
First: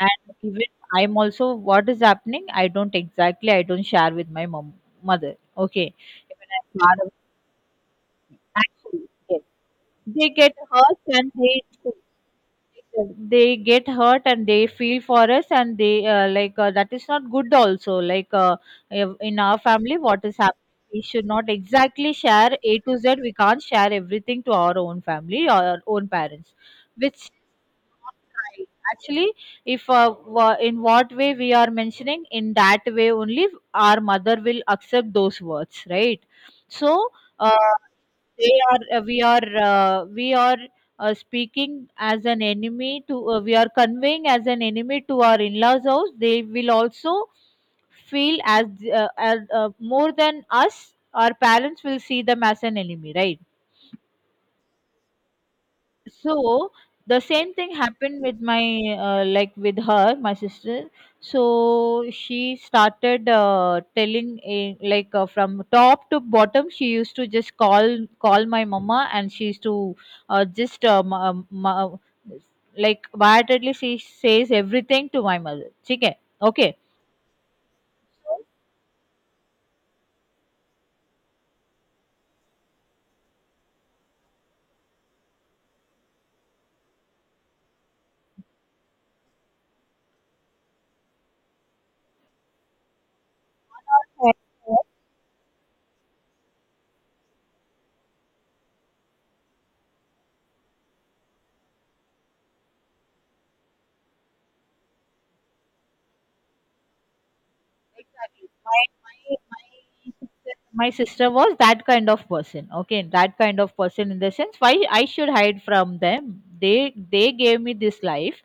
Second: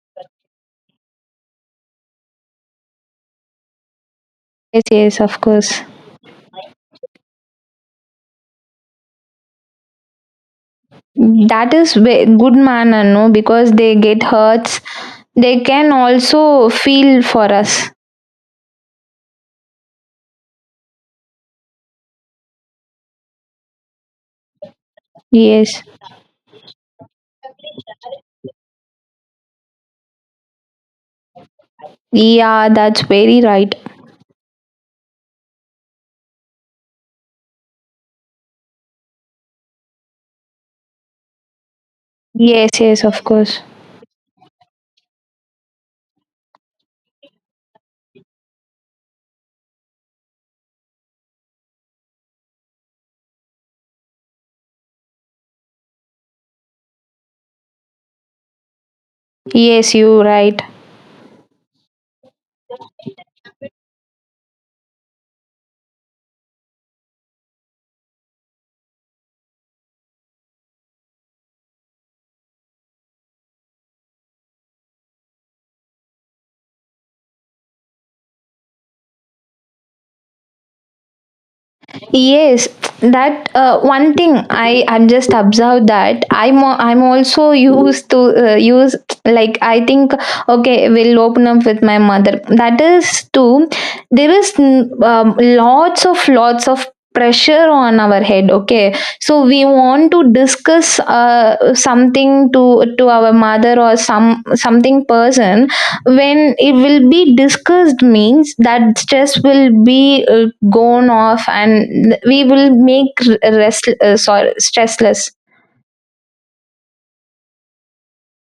Speaker 1: And even I'm also what is happening, I don't exactly I don't share with my mom
Speaker 2: Yes, yes,
Speaker 1: mother.
Speaker 2: of course.
Speaker 1: Okay. Even I'm part of actually, yes. They get hurt and
Speaker 2: That is good manner, no?
Speaker 1: they
Speaker 2: Because
Speaker 1: get
Speaker 2: they
Speaker 1: hurt
Speaker 2: get
Speaker 1: and they
Speaker 2: hurts.
Speaker 1: feel for us
Speaker 2: They
Speaker 1: and
Speaker 2: can
Speaker 1: they
Speaker 2: also
Speaker 1: that is
Speaker 2: feel
Speaker 1: not
Speaker 2: for
Speaker 1: good
Speaker 2: us.
Speaker 1: also in our family what is happening, we should not exactly share A to Z, we can't share everything to our own family or our
Speaker 2: Yes.
Speaker 1: own parents which right. Actually, if in what way we are mentioning, in
Speaker 2: Yeah,
Speaker 1: that
Speaker 2: that's
Speaker 1: way
Speaker 2: very
Speaker 1: only
Speaker 2: right.
Speaker 1: our mother will accept those words, right? So uh, they are we are speaking as an
Speaker 2: Yes, yes,
Speaker 1: enemy to
Speaker 2: of
Speaker 1: we
Speaker 2: course.
Speaker 1: are conveying as an enemy to our in-laws house. They will also feel as, more than us. Our parents will see them as an enemy, right? So the same thing happened with my like with
Speaker 2: Yes,
Speaker 1: her,
Speaker 2: you
Speaker 1: my
Speaker 2: right.
Speaker 1: sister. So she started telling a, like from top to bottom. She used to just call my mama, and she used to uh, just um, um, ma- like wildly she says everything to my mother. Okay,
Speaker 2: Yes, that one thing I'm just observed, that I'm also used to use like. I think, okay, we'll open up with my mother, that is too. There
Speaker 1: okay.
Speaker 2: is, lots of pressure on our head. Okay, so we want to discuss something to our mother, or some something person. When it will be discussed
Speaker 1: Exactly.
Speaker 2: means
Speaker 1: My
Speaker 2: that
Speaker 1: my
Speaker 2: stress will
Speaker 1: my
Speaker 2: be
Speaker 1: sister, my
Speaker 2: gone
Speaker 1: sister
Speaker 2: off,
Speaker 1: was that kind
Speaker 2: and
Speaker 1: of
Speaker 2: we
Speaker 1: person.
Speaker 2: will
Speaker 1: Okay,
Speaker 2: make
Speaker 1: that
Speaker 2: r-
Speaker 1: kind of
Speaker 2: rest
Speaker 1: person in the
Speaker 2: sorry,
Speaker 1: sense why I should
Speaker 2: stressless.
Speaker 1: hide from them. They gave me this life,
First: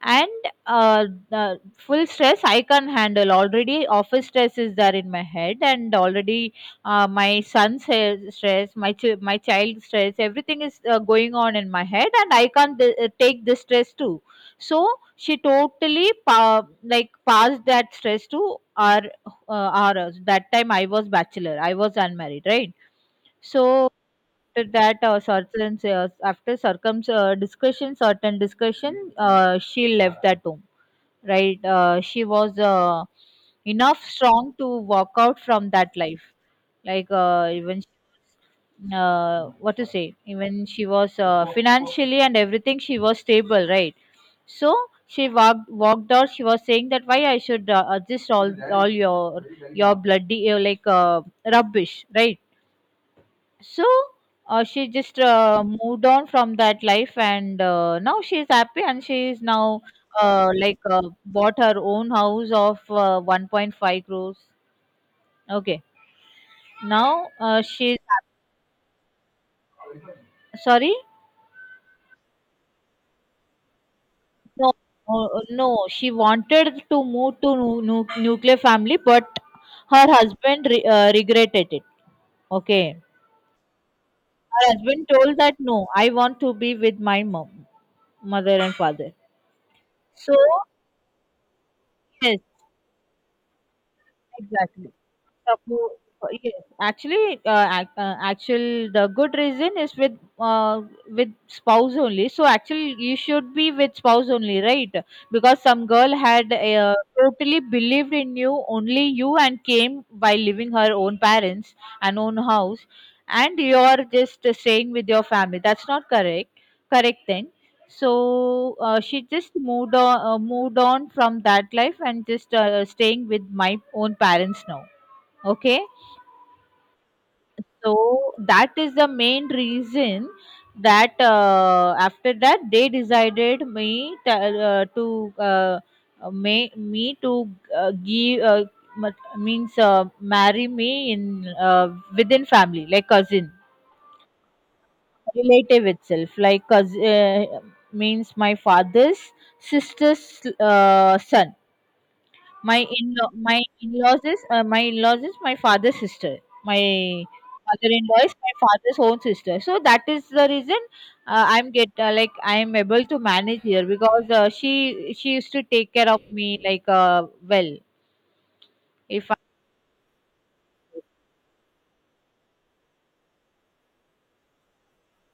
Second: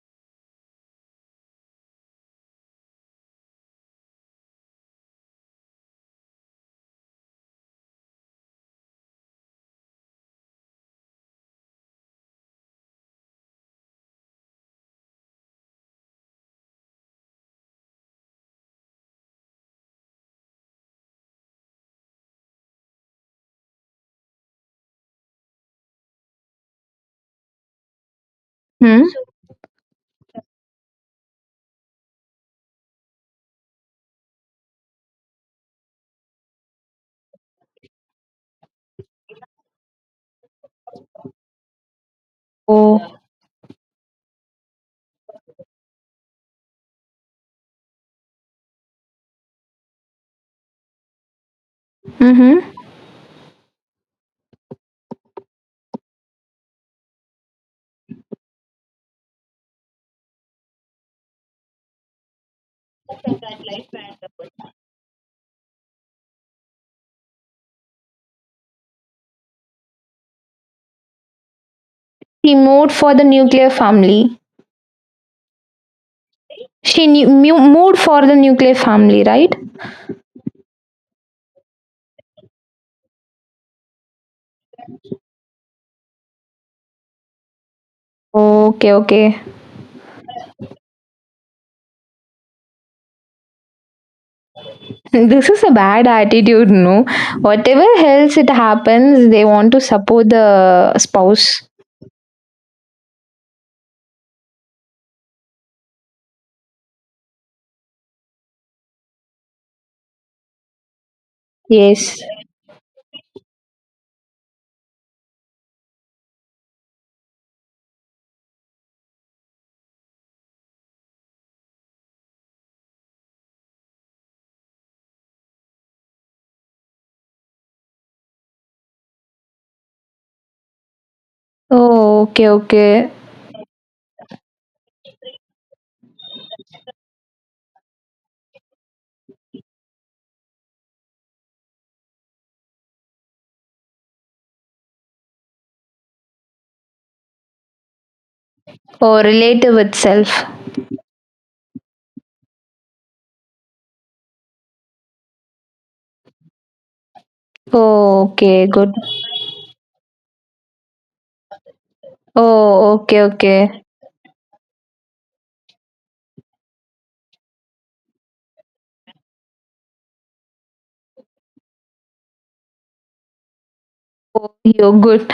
Speaker 1: and the full stress I can't handle. Already office stress is there in my head, and already stress, my child stress, everything is going on in my head, and I can't take this stress too, so she totally passed that stress to our us. That time I was bachelor, I was unmarried, right? So after that certain after circum discussion, certain
Speaker 2: Hmm?
Speaker 1: discussion, she left that home, right? She was enough strong to walk out from that life, even she was, what to say, even she was financially and everything, she was
Speaker 2: So.
Speaker 1: stable, right? So she walked out. She was saying that why I should adjust all your bloody rubbish, right?
Speaker 2: Hmm.
Speaker 1: So she just moved on, from that life, and now she is happy, and she is now bought her own house of 1.5 crores. Okay, now she's sorry.
Speaker 2: She moved for the nuclear family.
Speaker 1: No, no, she wanted to
Speaker 2: She knew,
Speaker 1: move to
Speaker 2: moved for the
Speaker 1: nuclear
Speaker 2: nuclear
Speaker 1: family,
Speaker 2: family,
Speaker 1: but
Speaker 2: right?
Speaker 1: her husband regretted it. Okay. Her husband told that no, I want to be with my mom, mother and
Speaker 2: Okay,
Speaker 1: father.
Speaker 2: okay.
Speaker 1: So yes, exactly.
Speaker 2: This is a
Speaker 1: Suppose
Speaker 2: bad
Speaker 1: yes,
Speaker 2: attitude, no?
Speaker 1: actually,
Speaker 2: Whatever else it
Speaker 1: actual the
Speaker 2: happens,
Speaker 1: good
Speaker 2: they want
Speaker 1: reason
Speaker 2: to
Speaker 1: is
Speaker 2: support
Speaker 1: uh,
Speaker 2: the
Speaker 1: with
Speaker 2: spouse.
Speaker 1: spouse only. So actually, you should be with spouse only, right? Because some girl had totally believed in you, only you, and came by leaving her own parents and
Speaker 2: Yes.
Speaker 1: own house, and you are just staying with your family. That's not correct. Correct then. So she just moved on, moved on from that life and just staying with my own parents now. Okay, so that is the main reason that
Speaker 2: Oh,
Speaker 1: after
Speaker 2: okay,
Speaker 1: that they
Speaker 2: okay.
Speaker 1: decided me t- to me me to give mat- means marry me in within family like cousin relative itself like cousin means my father's
Speaker 2: Or relative itself.
Speaker 1: sister's son. My in-law, my in-laws is my father's sister. My mother-in-law
Speaker 2: Oh,
Speaker 1: is my
Speaker 2: okay, good.
Speaker 1: father's own sister. So that is the reason I'm get like I'm
Speaker 2: Oh,
Speaker 1: able to
Speaker 2: okay,
Speaker 1: manage
Speaker 2: okay.
Speaker 1: here because she used to take care of me like well. If I,
Speaker 2: Oh, you're good.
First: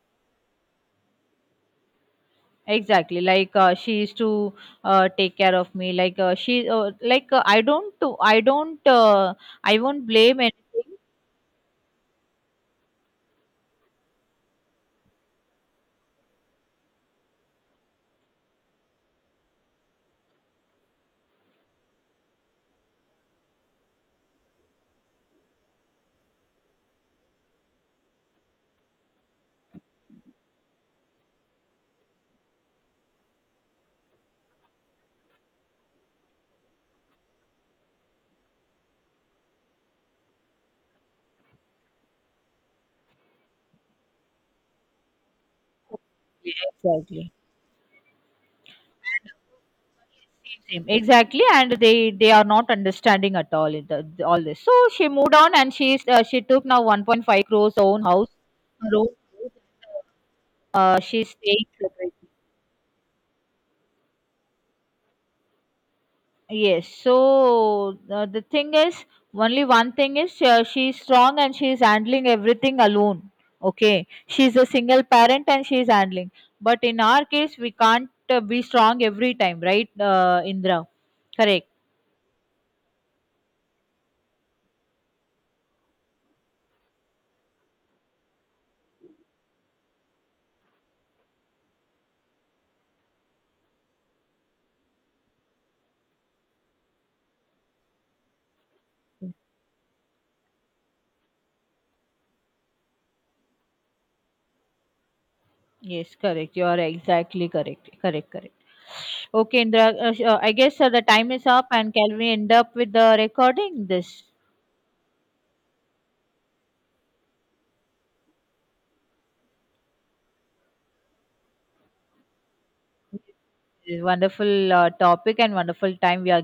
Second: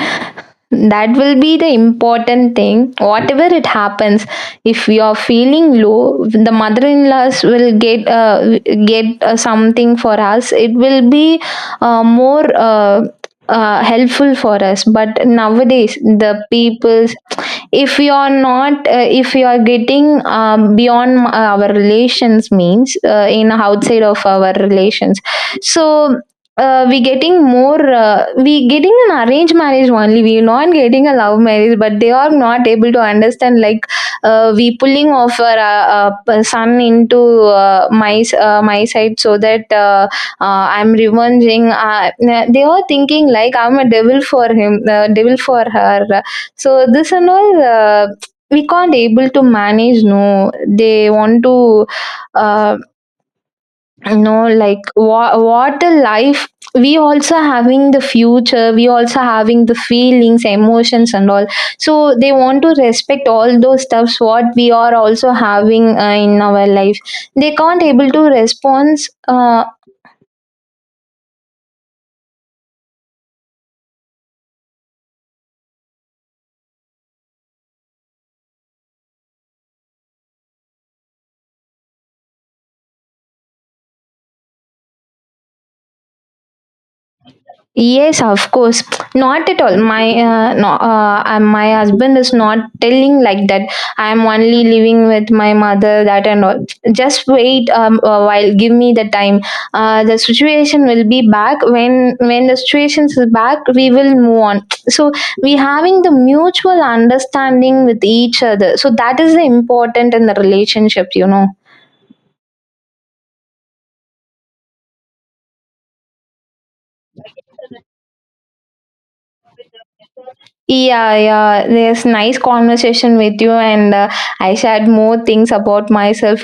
Speaker 2: That will be the important thing.
Speaker 1: exactly
Speaker 2: Whatever
Speaker 1: like
Speaker 2: it
Speaker 1: she used
Speaker 2: happens,
Speaker 1: to
Speaker 2: if you are
Speaker 1: take care of
Speaker 2: feeling
Speaker 1: me like
Speaker 2: low, the
Speaker 1: she like
Speaker 2: mother-in-laws will get,
Speaker 1: I don't
Speaker 2: get
Speaker 1: uh, I
Speaker 2: something
Speaker 1: won't
Speaker 2: for
Speaker 1: blame
Speaker 2: us, it
Speaker 1: anything.
Speaker 2: will be more, helpful for us. But nowadays, the people, if you are not, if you are getting beyond our relations, means in outside of our relations. So, we getting more, we getting an arranged marriage only, we not getting a love marriage. But they are not able to understand like, we pulling off our son into my side, so that I'm revenging, they are thinking like I'm a devil for him, devil for her. So this
Speaker 1: Exactly.
Speaker 2: and all we can't able to manage, no.
Speaker 1: Same,
Speaker 2: They
Speaker 1: exactly,
Speaker 2: want
Speaker 1: and
Speaker 2: to,
Speaker 1: they are not
Speaker 2: uh,
Speaker 1: understanding at all in all
Speaker 2: no,
Speaker 1: this. So
Speaker 2: like
Speaker 1: she moved on, and
Speaker 2: what a
Speaker 1: she
Speaker 2: life.
Speaker 1: took now
Speaker 2: We also
Speaker 1: 1.5 crores
Speaker 2: having the
Speaker 1: own house,
Speaker 2: future, we
Speaker 1: her own
Speaker 2: also
Speaker 1: house.
Speaker 2: having the feelings, emotions,
Speaker 1: She's
Speaker 2: and all.
Speaker 1: staying
Speaker 2: So
Speaker 1: separately.
Speaker 2: they want to respect all those stuffs what we are also having in our
Speaker 1: Yes.
Speaker 2: life.
Speaker 1: So
Speaker 2: They can't able to
Speaker 1: uh, the thing is,
Speaker 2: respond.
Speaker 1: only
Speaker 2: uh,
Speaker 1: one thing is she's strong and she's handling everything alone. Okay, she's a single parent and she's handling. But in our case, we can't be strong every time, right, Indra? Correct.
Speaker 2: Yes, of course. Not at all. My no, my husband is not telling like that. I am only living with my mother, that and all. Just wait a while. Give me the time. The situation will be back. When the situation is back, we will move on. So we having the
Speaker 1: Yes, correct. You are
Speaker 2: mutual
Speaker 1: exactly
Speaker 2: understanding
Speaker 1: correct.
Speaker 2: with
Speaker 1: Correct,
Speaker 2: each
Speaker 1: correct.
Speaker 2: other. So that is the
Speaker 1: Okay, Indra,
Speaker 2: important in the
Speaker 1: I guess the
Speaker 2: relationship, you
Speaker 1: time is
Speaker 2: know.
Speaker 1: up, and can we end up with the recording? This
Speaker 2: Yeah, yeah, there's nice conversation with you, and
Speaker 1: is
Speaker 2: I
Speaker 1: wonderful
Speaker 2: shared more
Speaker 1: topic
Speaker 2: things
Speaker 1: and
Speaker 2: about
Speaker 1: wonderful time we are.
Speaker 2: myself